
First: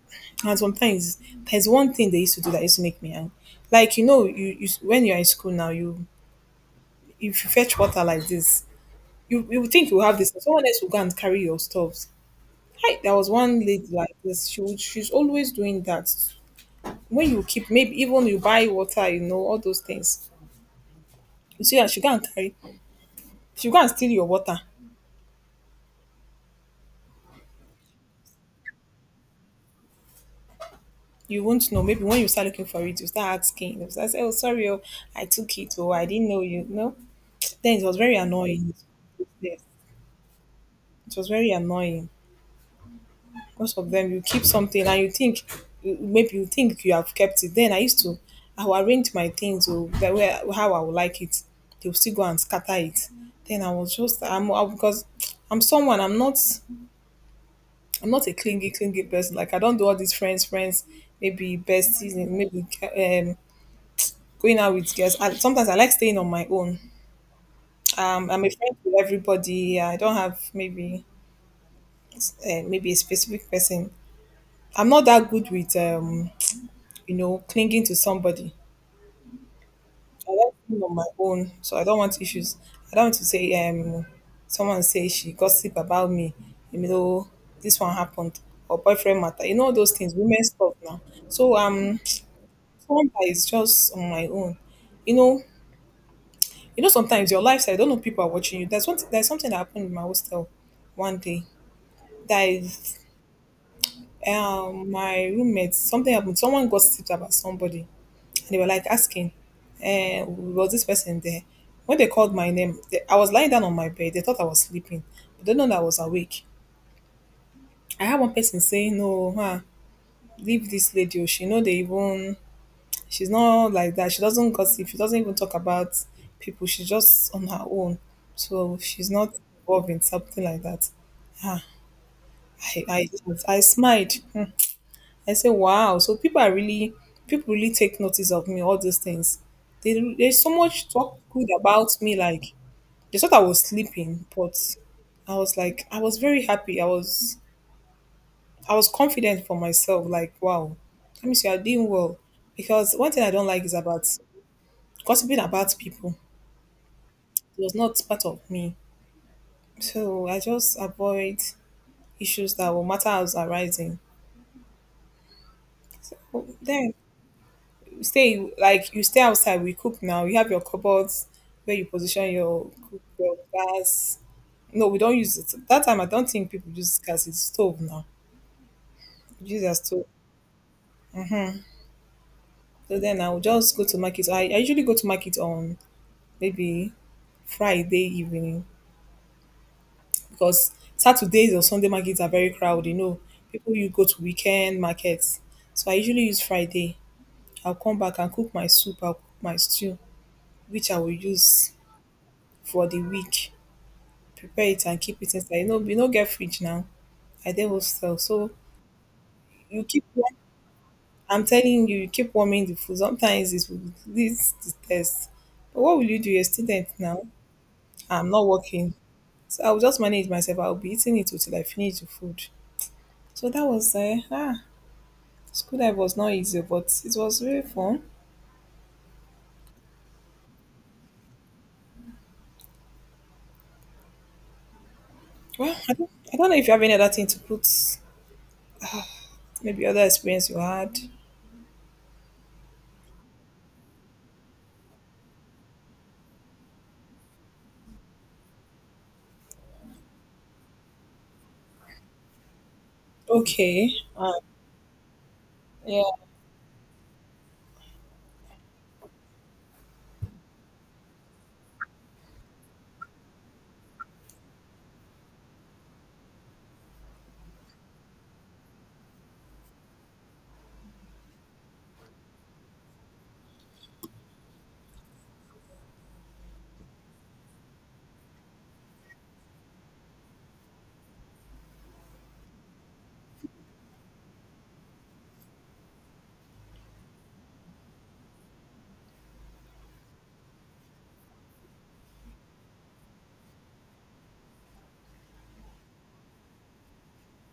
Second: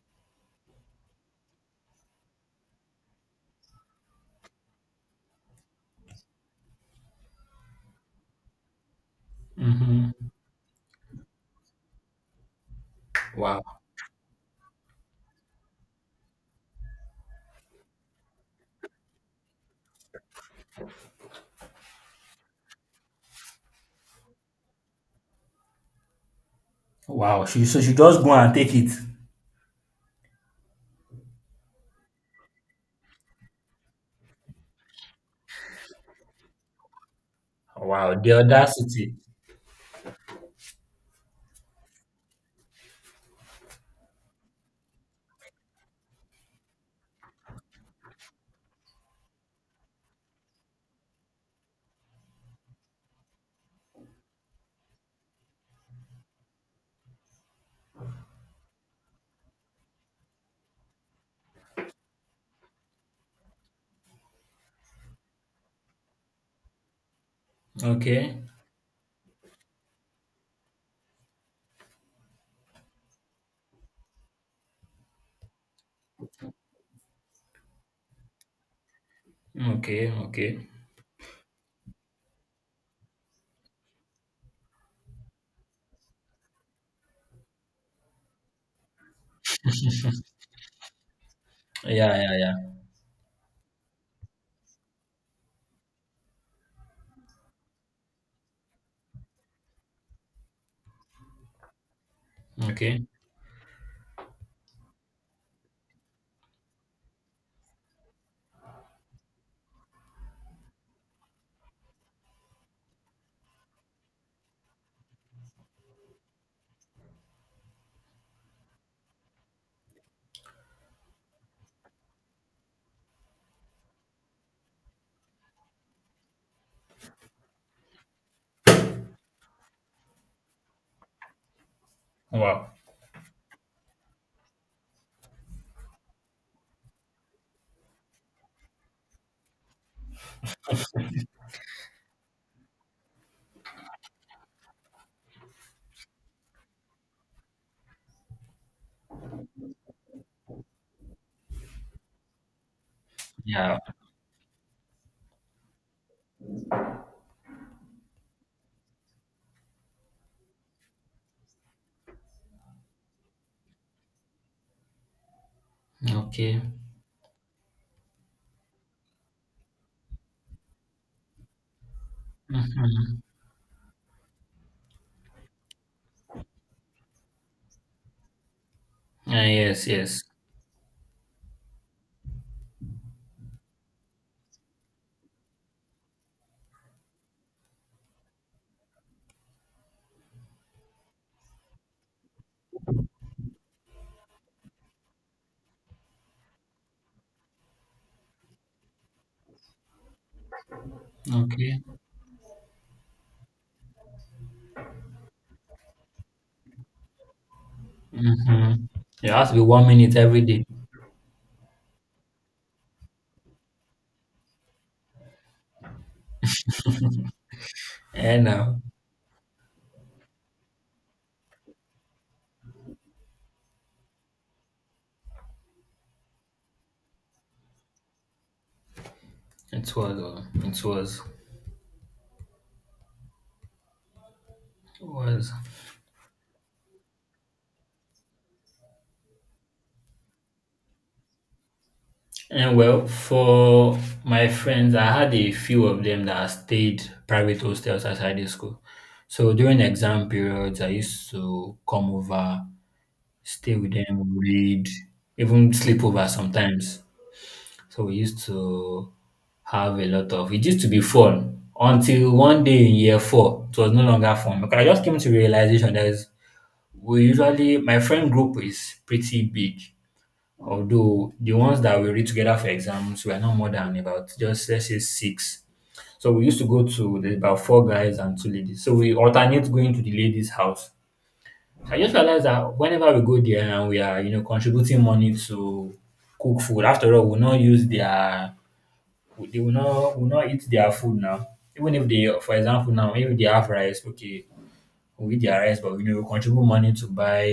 S2: and sometimes there's one thing they used to do that used to make me angry. Like, you know, you when you're in school now, you, if you fetch water like this, you would think you have
S1: Mm-hmm.
S2: this, someone else will go and carry your stuff. Hi, there was one
S1: Wow.
S2: lady like this. She would, she's always doing that. When you keep, maybe even you buy water, you know, all those things. You see that she go and carry, she go and steal your water.
S1: Wow, she so she just go and take it.
S2: You won't know. Maybe when you start looking for it, you start asking. You start saying, "Oh, sorry, oh, I took it. Oh, I didn't know you." No, then it was
S1: Wow,
S2: very
S1: the
S2: annoying.
S1: audacity.
S2: Yes, it was very annoying. Most of them you keep something and you think maybe you think you have kept it. Then I used to I will arrange my things oh, the way how I would like it, they'll still go and scatter it. Then I was just because I'm someone, I'm not a clingy person. Like, I don't do all these friends friends, maybe besties and maybe going out with girls. Sometimes I like staying on my own,
S1: Okay,
S2: I'm a friend with everybody. I don't have maybe a specific person. I'm not that good with you know, clinging to somebody.
S1: okay,
S2: I like
S1: okay.
S2: being on my own, so I don't want issues. I don't want to say someone say she gossip about me, you know, this one happened or boyfriend matter. You know those things, women stuff now. So
S1: Yeah, yeah, yeah.
S2: someone that is just on my own. You know, sometimes your lifestyle, I don't know if people are watching you. There's something that happened in my hostel one day. That is
S1: Okay.
S2: my roommate, something happened, someone gossiped about somebody. They were like asking, was this person there? When they called my name, I was lying down on my bed. They thought I was sleeping, but they know that I was awake. I had one person saying, "No, huh, leave this lady. Oh, she know they even. She's not like that. She doesn't gossip. She doesn't even talk about people. She's just on her own. So she's not involved in something like that." Ah,
S1: Wow.
S2: I, I, I smiled. Hmm. I say, wow. So people really take notice of me, all these things. There's so much talk good about me. Like, they thought I was sleeping, but I was like, I was very happy. I was confident for myself. Like, wow, let me see, I'm doing well. Because one thing I don't like is
S1: Yeah.
S2: about gossiping about people. It was not part of me. So I just avoid issues that will matter as arising. So
S1: Okay.
S2: then you stay outside. We cook now. You have your cupboards where you position your
S1: Mm-hmm.
S2: your gas. No, we don't use it. That time I don't think people use gas. It's stove now.
S1: Ah,
S2: We use as
S1: yes,
S2: stove.
S1: yes.
S2: So then I will just go to market. I usually go to market on maybe Friday evening, because Saturdays or Sunday markets are very crowded. You know, people you go to weekend markets. So I usually use Friday. I'll come back and cook my soup. I'll cook my stew, which I will use
S1: Okay.
S2: for the week. Prepare it and keep it inside. You know, you no get fridge now. I dey hostel, so
S1: Mm-hmm. It has to be
S2: you
S1: one
S2: keep.
S1: minute every day.
S2: I'm telling you, you keep warming the food. Sometimes it will leads to test. But what will you do? You're a student now. I'm
S1: And
S2: not
S1: now
S2: working, so I'll just manage myself. I'll be eating it until I finish the food. So that was school life was not easy, but it was really fun.
S1: it was.
S2: Well, I don't know if you have any other thing to put. Maybe other experience you had.
S1: And well, for my friends, I had a few of them that stayed private hostels outside the school. So during exam periods, I used to come over, stay with
S2: Okay.
S1: them, read, even
S2: Yeah.
S1: sleep over sometimes. So we used to have a lot of. It used to be fun until one day in year 4, it was no longer fun because I just came to realization that is we usually my friend group is pretty big. Although the ones that we read together for exams were not more than about just let's say six. So we used to go to there's about four guys and two ladies. So we alternate going to the ladies' house. I just realized that whenever we go there and we are, you know, contributing money to cook food, after all, we'll not use their they will not eat their food now. Even if they for example now, if they have rice, okay, we eat their rice, but we know we contribute money to buy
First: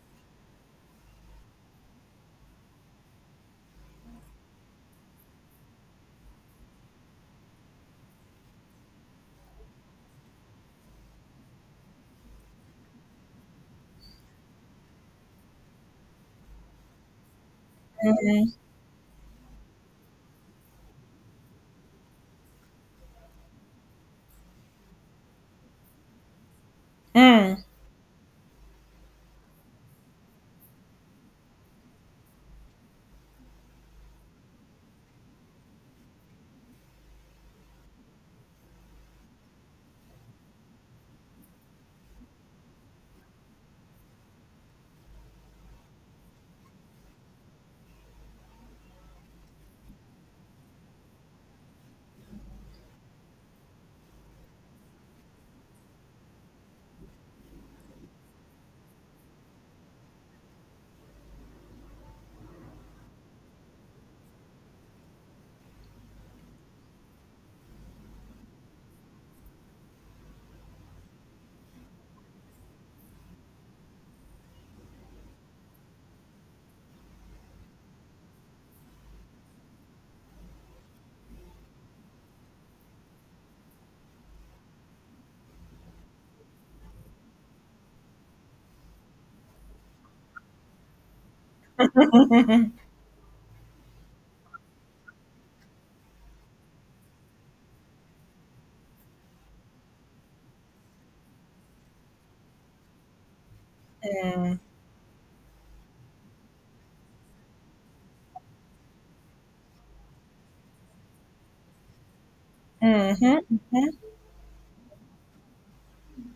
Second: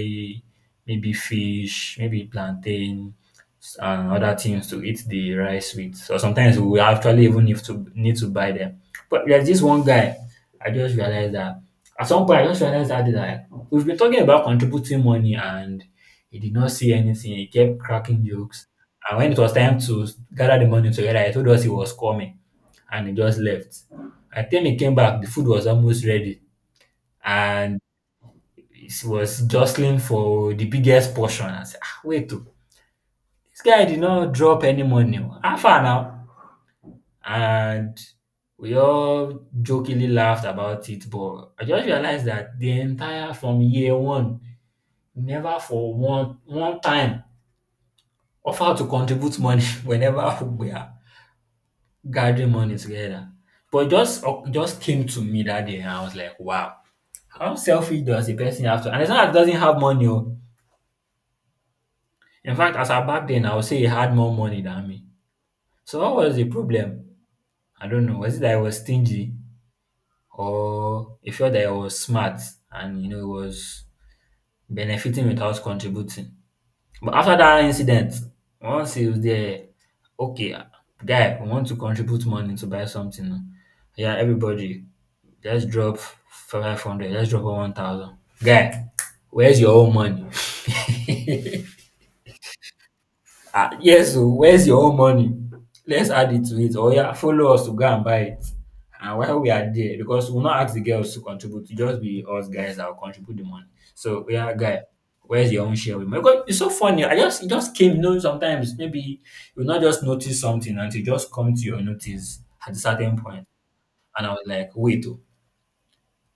S1: maybe fish, maybe plantain, and other things to eat the rice with. So sometimes we actually even need to buy them. But there's this one guy, I just realized that at some point I just realized that like, we've been talking about contributing money and he did not see anything. He kept cracking jokes. And when it was time to gather the money together, he told us he was coming and he just left. I think he came back, the food was almost ready.
S2: Mm.
S1: And he was jostling for the biggest portion. I said, ah, wait, oh, this guy did not drop any money. Oh. How far now? And we all jokingly laughed about it, but I just realized that the entire from year 1 never for one time offered to contribute money [LAUGHS] whenever we are gathering money together. But it just just came to me that day, and I was like, wow, how selfish does a person have to? And it's not that he doesn't have money, oh. In fact, as at back then, I would say he had more money than me. So what was the problem? I don't know. Was it that I was stingy or he felt that I was smart and you know he was benefiting without contributing? But after that incident, once he was there, okay, guy, we want to contribute money to buy something now. Yeah, everybody, let's drop 500, let's drop 1,000. Guy, where's your own money? [LAUGHS] Ah yes, oh, where's your own money? Let's add it to it. Oya follow us to go and buy it. And while we are there because we will not ask the girls to contribute, it'll just be us guys that will contribute the money. So oya guy, where's your own share with mine? Because it's so funny. I just it just came, you know, sometimes maybe you'll not just notice something until it just come to your notice at a certain point.
S2: Mm-hmm.
S1: And I was like, wait, oh,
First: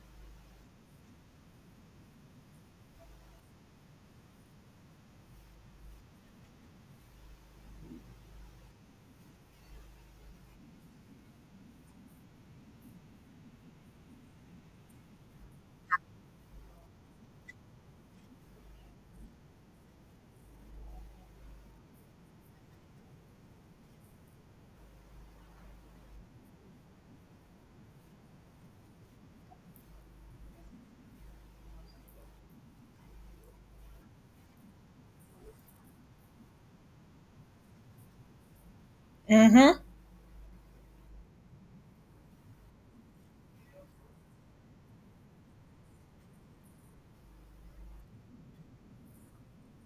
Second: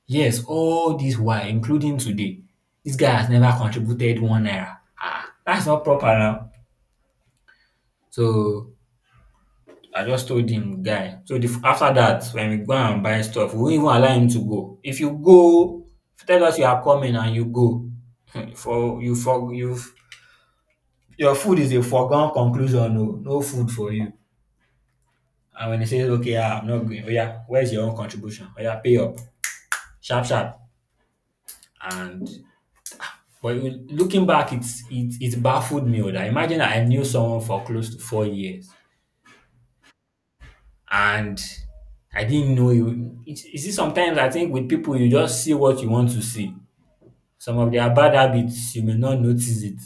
S1: yes, all this while including today, this guy has never contributed ₦1. Ah, that's not proper now. So I just told him, guy. So after that, when we go and buy stuff, we won't even allow him to go. If you go, tell us you are coming and you go. [LAUGHS] For you your food is a foregone conclusion. No, no food for you. And when he says, okay, I'm not going. Oh yeah, where's your own contribution? Oh yeah, pay up, sharp, sharp. And but looking back, it baffled me, oh. That imagine that I knew someone for close to 4 years.
S2: Mm-hmm.
S1: And I didn't know you. You see sometimes I think with people you just see what you want to see. Some of their bad habits you may not notice it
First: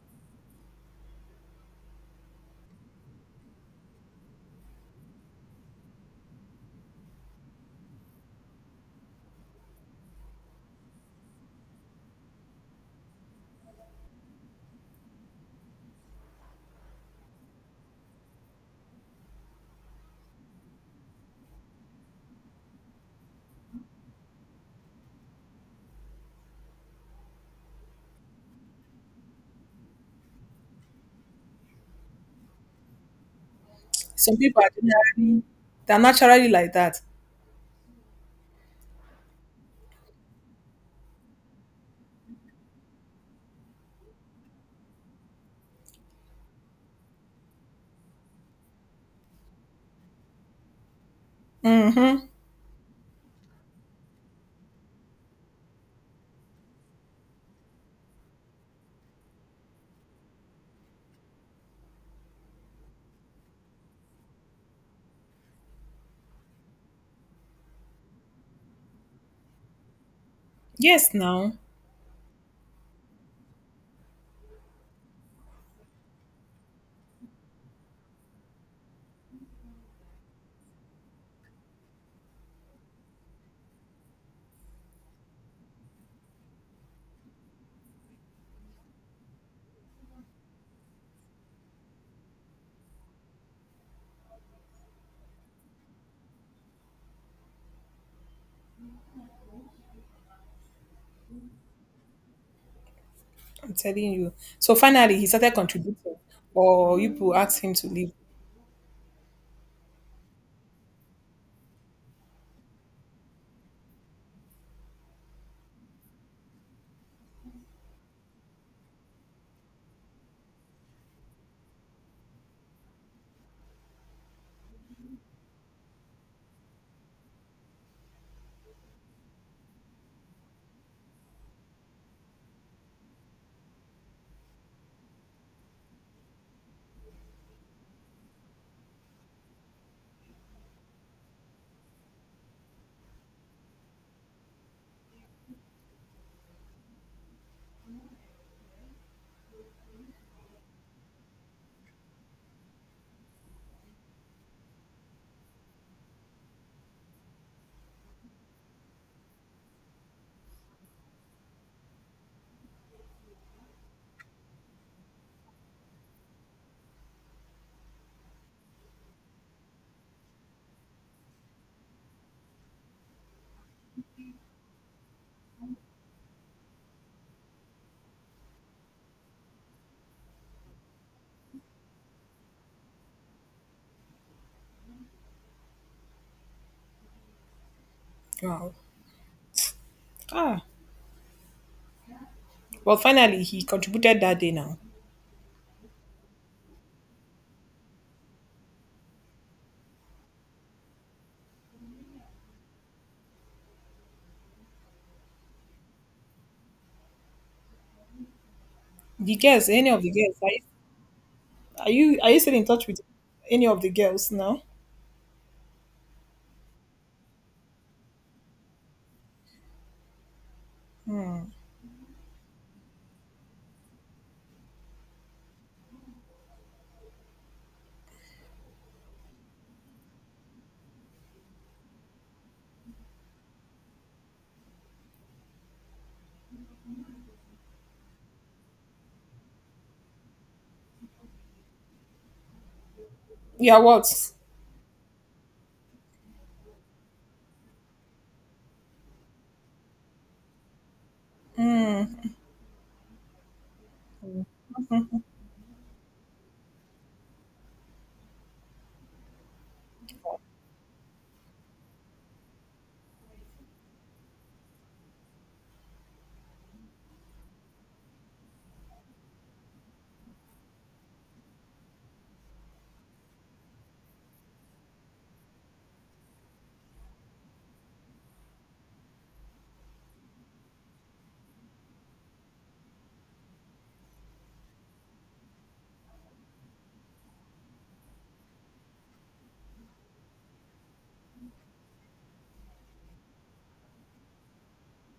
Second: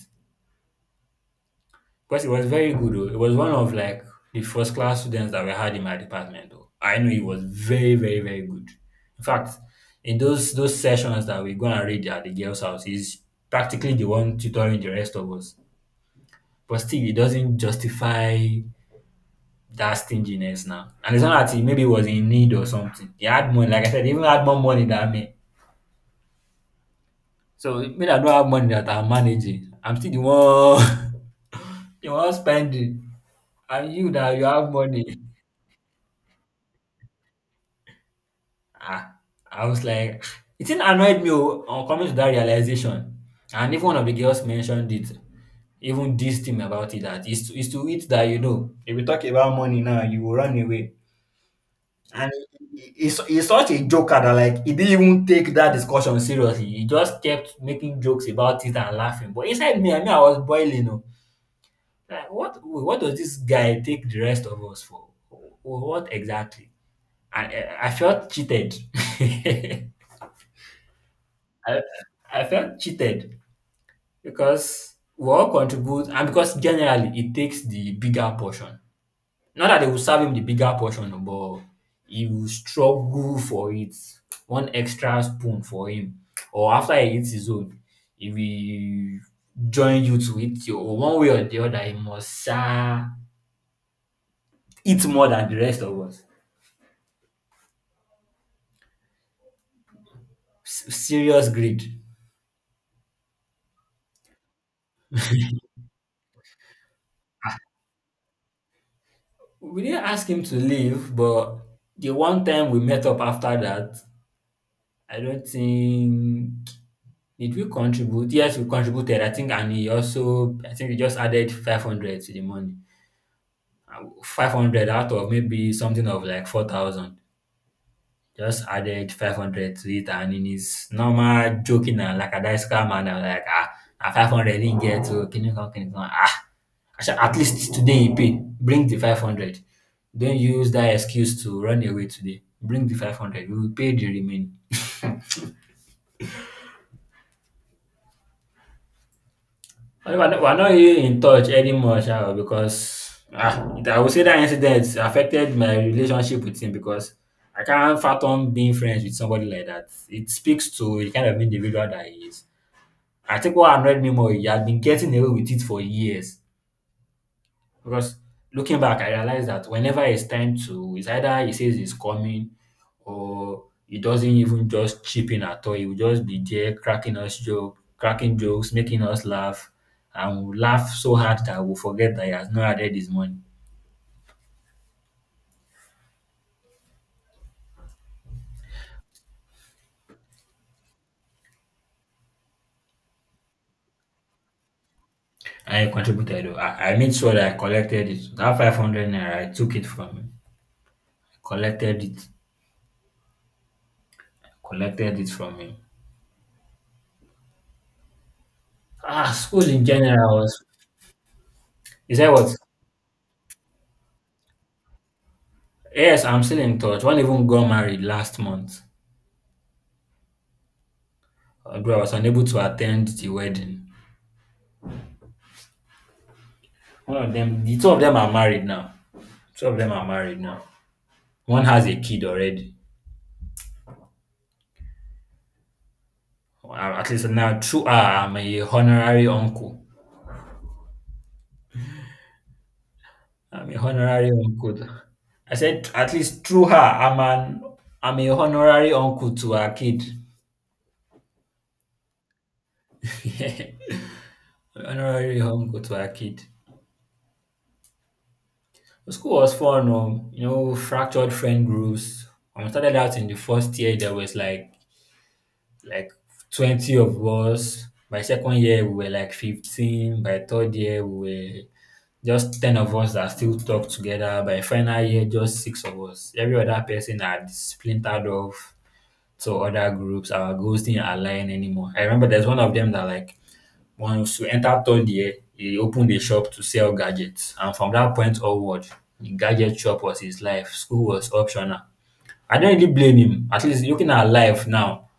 S1: because it was very good. Oh. It was one of like the first class students that we had in my department. Oh. I know he was very very very good. In fact, in those sessions that we go and read at the girls' house, he's practically the one tutoring the rest of us. But still, it doesn't justify that stinginess now. And it's not that he maybe was in need or something. He had money. Like I said, he even had more money than me. So me that don't have money that I'm managing, I'm still the one [LAUGHS] the one spending. And you
S2: Some
S1: that you
S2: people are
S1: have money.
S2: generally they're naturally like that.
S1: Ah, I was like, [SIGHS] it didn't annoyed me, oh, on coming to that realization. And even one of the girls mentioned it, even this thing about it that it's to it that you know. If we talk about money now, you will run away.
S2: Mm-hmm.
S1: And he's such a joker that like he didn't even take that discussion seriously. He just kept making jokes about it and laughing. But inside me, I mean, I was boiling. Oh. Like, what does this guy take the rest of us for? What exactly? And I felt cheated. [LAUGHS]
S2: Yes, now
S1: I, I felt cheated because we all contribute, and because generally it takes the bigger portion. Not that they will serve him the bigger portion, no, but he will struggle for it. One extra spoon for him, or after he eats his own, he will join you to eat your own. One way or the other, he must eat more than the rest of us. Serious greed.
S2: I'm telling you. So finally, he started
S1: [LAUGHS]
S2: contributing, or you people asked him to leave.
S1: We didn't ask him to leave, but the one time we met up after that, I don't think did we contribute? Yes, we contributed. I think, and he also, I think we just added 500 to the money. 500 out of maybe something of like 4,000. Just added 500 to it, and in his normal joking and lackadaisical manner, like, ah, na 500 he get to kinikan kinikan. Ah, at least today he pay. Bring the 500. Don't use that excuse to run away today. Bring the 500. We will pay the remaining. I know, we're not really in touch anymore, sha, because ah, I would say that incident affected my relationship with him because I can't fathom being friends with somebody like that. It speaks to the kind of individual that he is. I think what annoyed me more, he had been getting away with it for years. Because looking back, I realized that whenever it's either he says he's coming or he doesn't even just chip in at all. He will just be there cracking jokes, making us laugh, and we'll laugh so hard that we'll forget that he has not added his money.
S2: Wow. Ah. Well, finally, he contributed that day. Now
S1: I contributed. Oh, I made sure that I collected it. That 500 naira, I took it from him. I collected it. I collected it from him. Ah,
S2: the
S1: school
S2: girls,
S1: in
S2: any of the girls,
S1: general
S2: are you
S1: was.
S2: are
S1: Is
S2: you, are
S1: that
S2: you still
S1: what?
S2: in touch with any of the girls now?
S1: Yes, I'm still in touch. One even got married last month. Bro, I was unable to attend the wedding. The two of them are married now. Two of them are married now. One has a kid already. At least now, through her, I'm a honorary uncle. I'm a
S2: Yeah. What?
S1: honorary uncle. I said, at least through her, I'm a honorary uncle to her kid.
S2: Mm,
S1: [LAUGHS] Honorary uncle to her kid. The school was fun, you know, fractured friend groups. When I started out in the first year, there was like 20 of us. By second year, we were like 15. By third year, we were just 10 of us that still talk together. By final year, just six of us. Every other person had splintered off to other groups. Our goals didn't align anymore. I remember there's one of them that like once we entered third year, he opened a shop to sell gadgets, and from that point onward, the gadget shop was his life. School was optional. I don't really blame him. At least looking at life now,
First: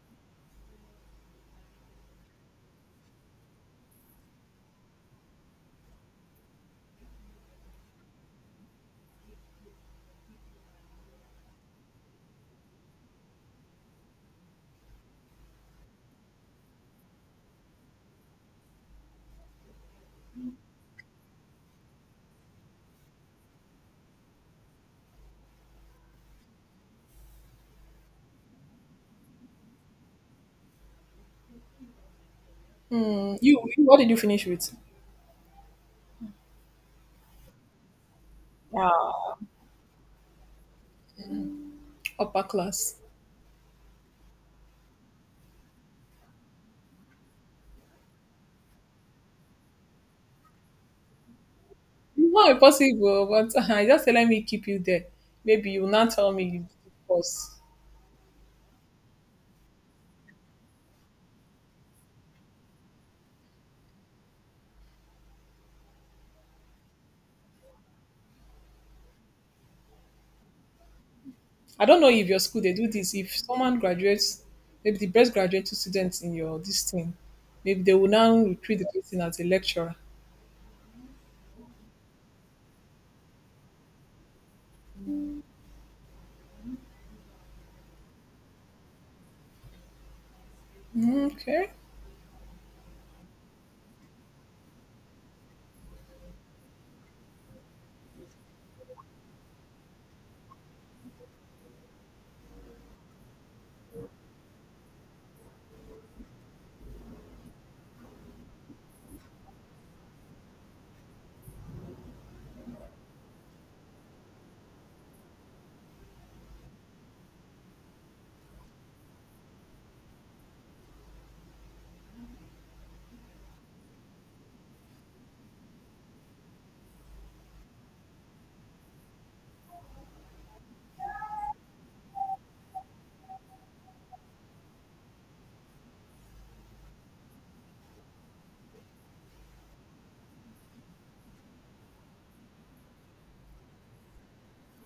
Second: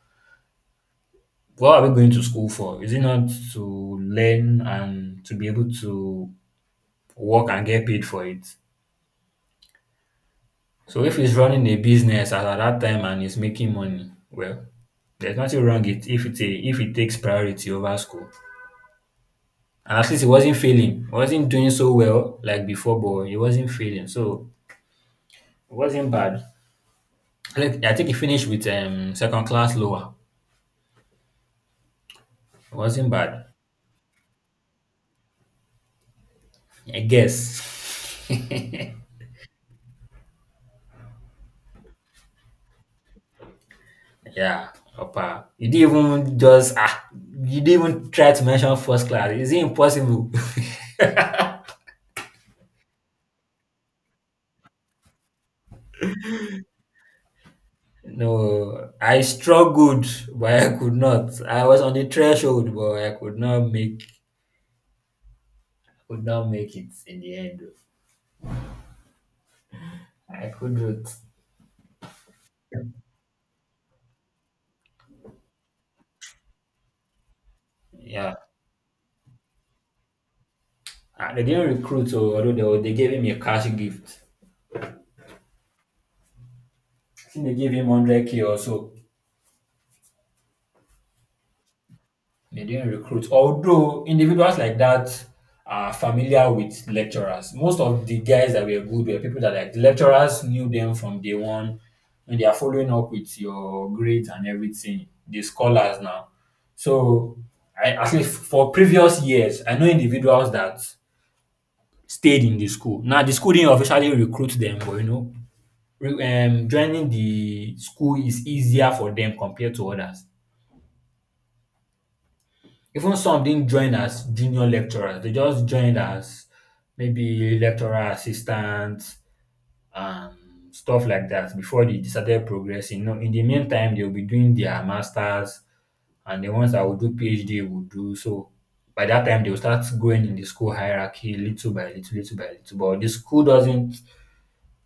S1: what are we going to school for? Is it not to learn and to be able to work and get paid for it? So if he's running a business as at that time and he's making money, well, there's nothing wrong it if it takes priority over school. And at least he wasn't failing. He wasn't doing so well like before, but he wasn't failing. So it wasn't bad. Like, I think he finished with second class lower. It wasn't
S2: mm.
S1: bad.
S2: You. What did you finish with?
S1: I guess. [LAUGHS]
S2: Ah, upper class.
S1: Yeah, upper. You didn't even just ah. You didn't even try to mention first class. Is it impossible?
S2: Not impossible, but [LAUGHS] I just say let me keep you there. Maybe you will not tell me you did course.
S1: [LAUGHS] No, I struggled, but I could not. I was on the threshold, but I could not make. Could not make it in the end. I couldn't.
S2: I don't know if your school they do this. If someone graduates, maybe the best graduating students in your this thing, maybe they will
S1: Yeah,
S2: now recruit the person as a lecturer.
S1: ah, they didn't recruit, so although they gave him a cash gift. I think they gave him 100K or so.
S2: Mm, okay,
S1: They didn't recruit. Although individuals like that are familiar with lecturers. Most of the guys that were good were people that like the lecturers knew them from day one. When they are following up with your grades and everything, the scholars now. So I at least for previous years, I know individuals that stayed in the school. Now the school didn't officially recruit them, but you know, joining the school is easier for them compared to others. Even some didn't join as junior lecturers. They just joined as maybe lecturer assistants and stuff like that before they started progressing. You know, in the meantime, they'll be doing their masters and the ones that will do PhD will do so. By that time, they'll start growing in the school hierarchy little by little, little by little. But the school doesn't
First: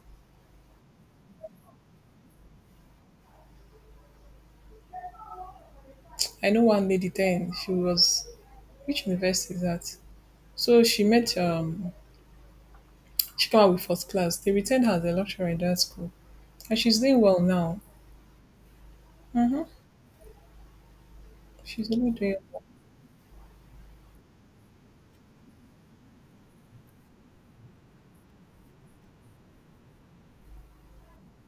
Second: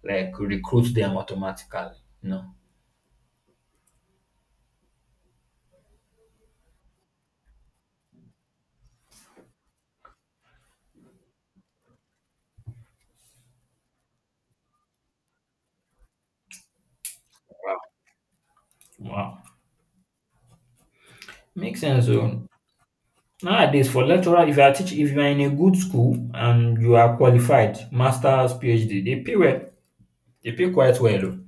S1: like recruit them automatically. You know.
S2: I know one lady then. She was, which university is that? So she came out with first class. They retained her as a lecturer in that school, and she's doing well now.
S1: Wow.
S2: Mm-hmm.
S1: Makes
S2: She's
S1: sense.
S2: really doing.
S1: Oh. Nowadays for lecturer if you are in a good school and you are qualified masters, PhD they pay well. They pay quite well oo.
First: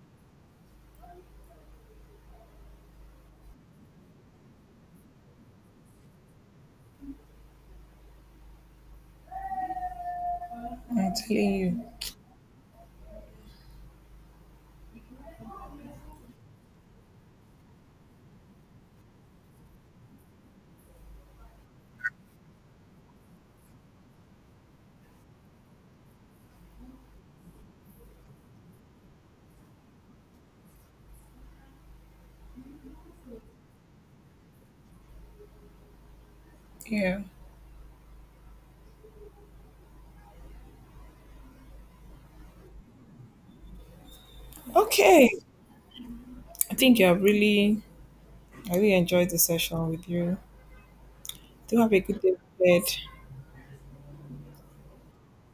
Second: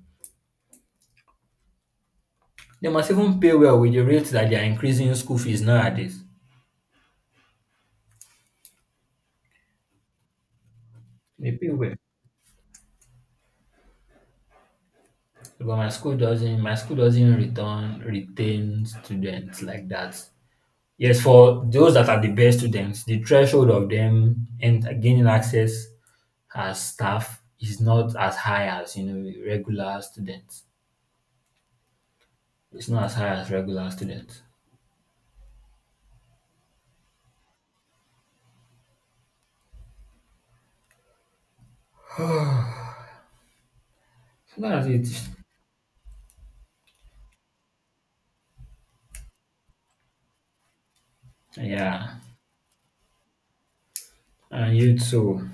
S1: Dey must even pay well with the rate that they are increasing school fees nowadays.
S2: Well, I'm
S1: They
S2: telling
S1: pay
S2: you,
S1: well but my school doesn't return retain students like that. Yes for those that are the best students the threshold of them and gaining access as staff is not as high as you know regular students. It's not as high as regular students.
S2: yeah.
S1: That's it.
S2: Okay, I think you have really I really enjoyed the session with you. Do have a
S1: Yeah.
S2: good day ahead.
S1: And you too.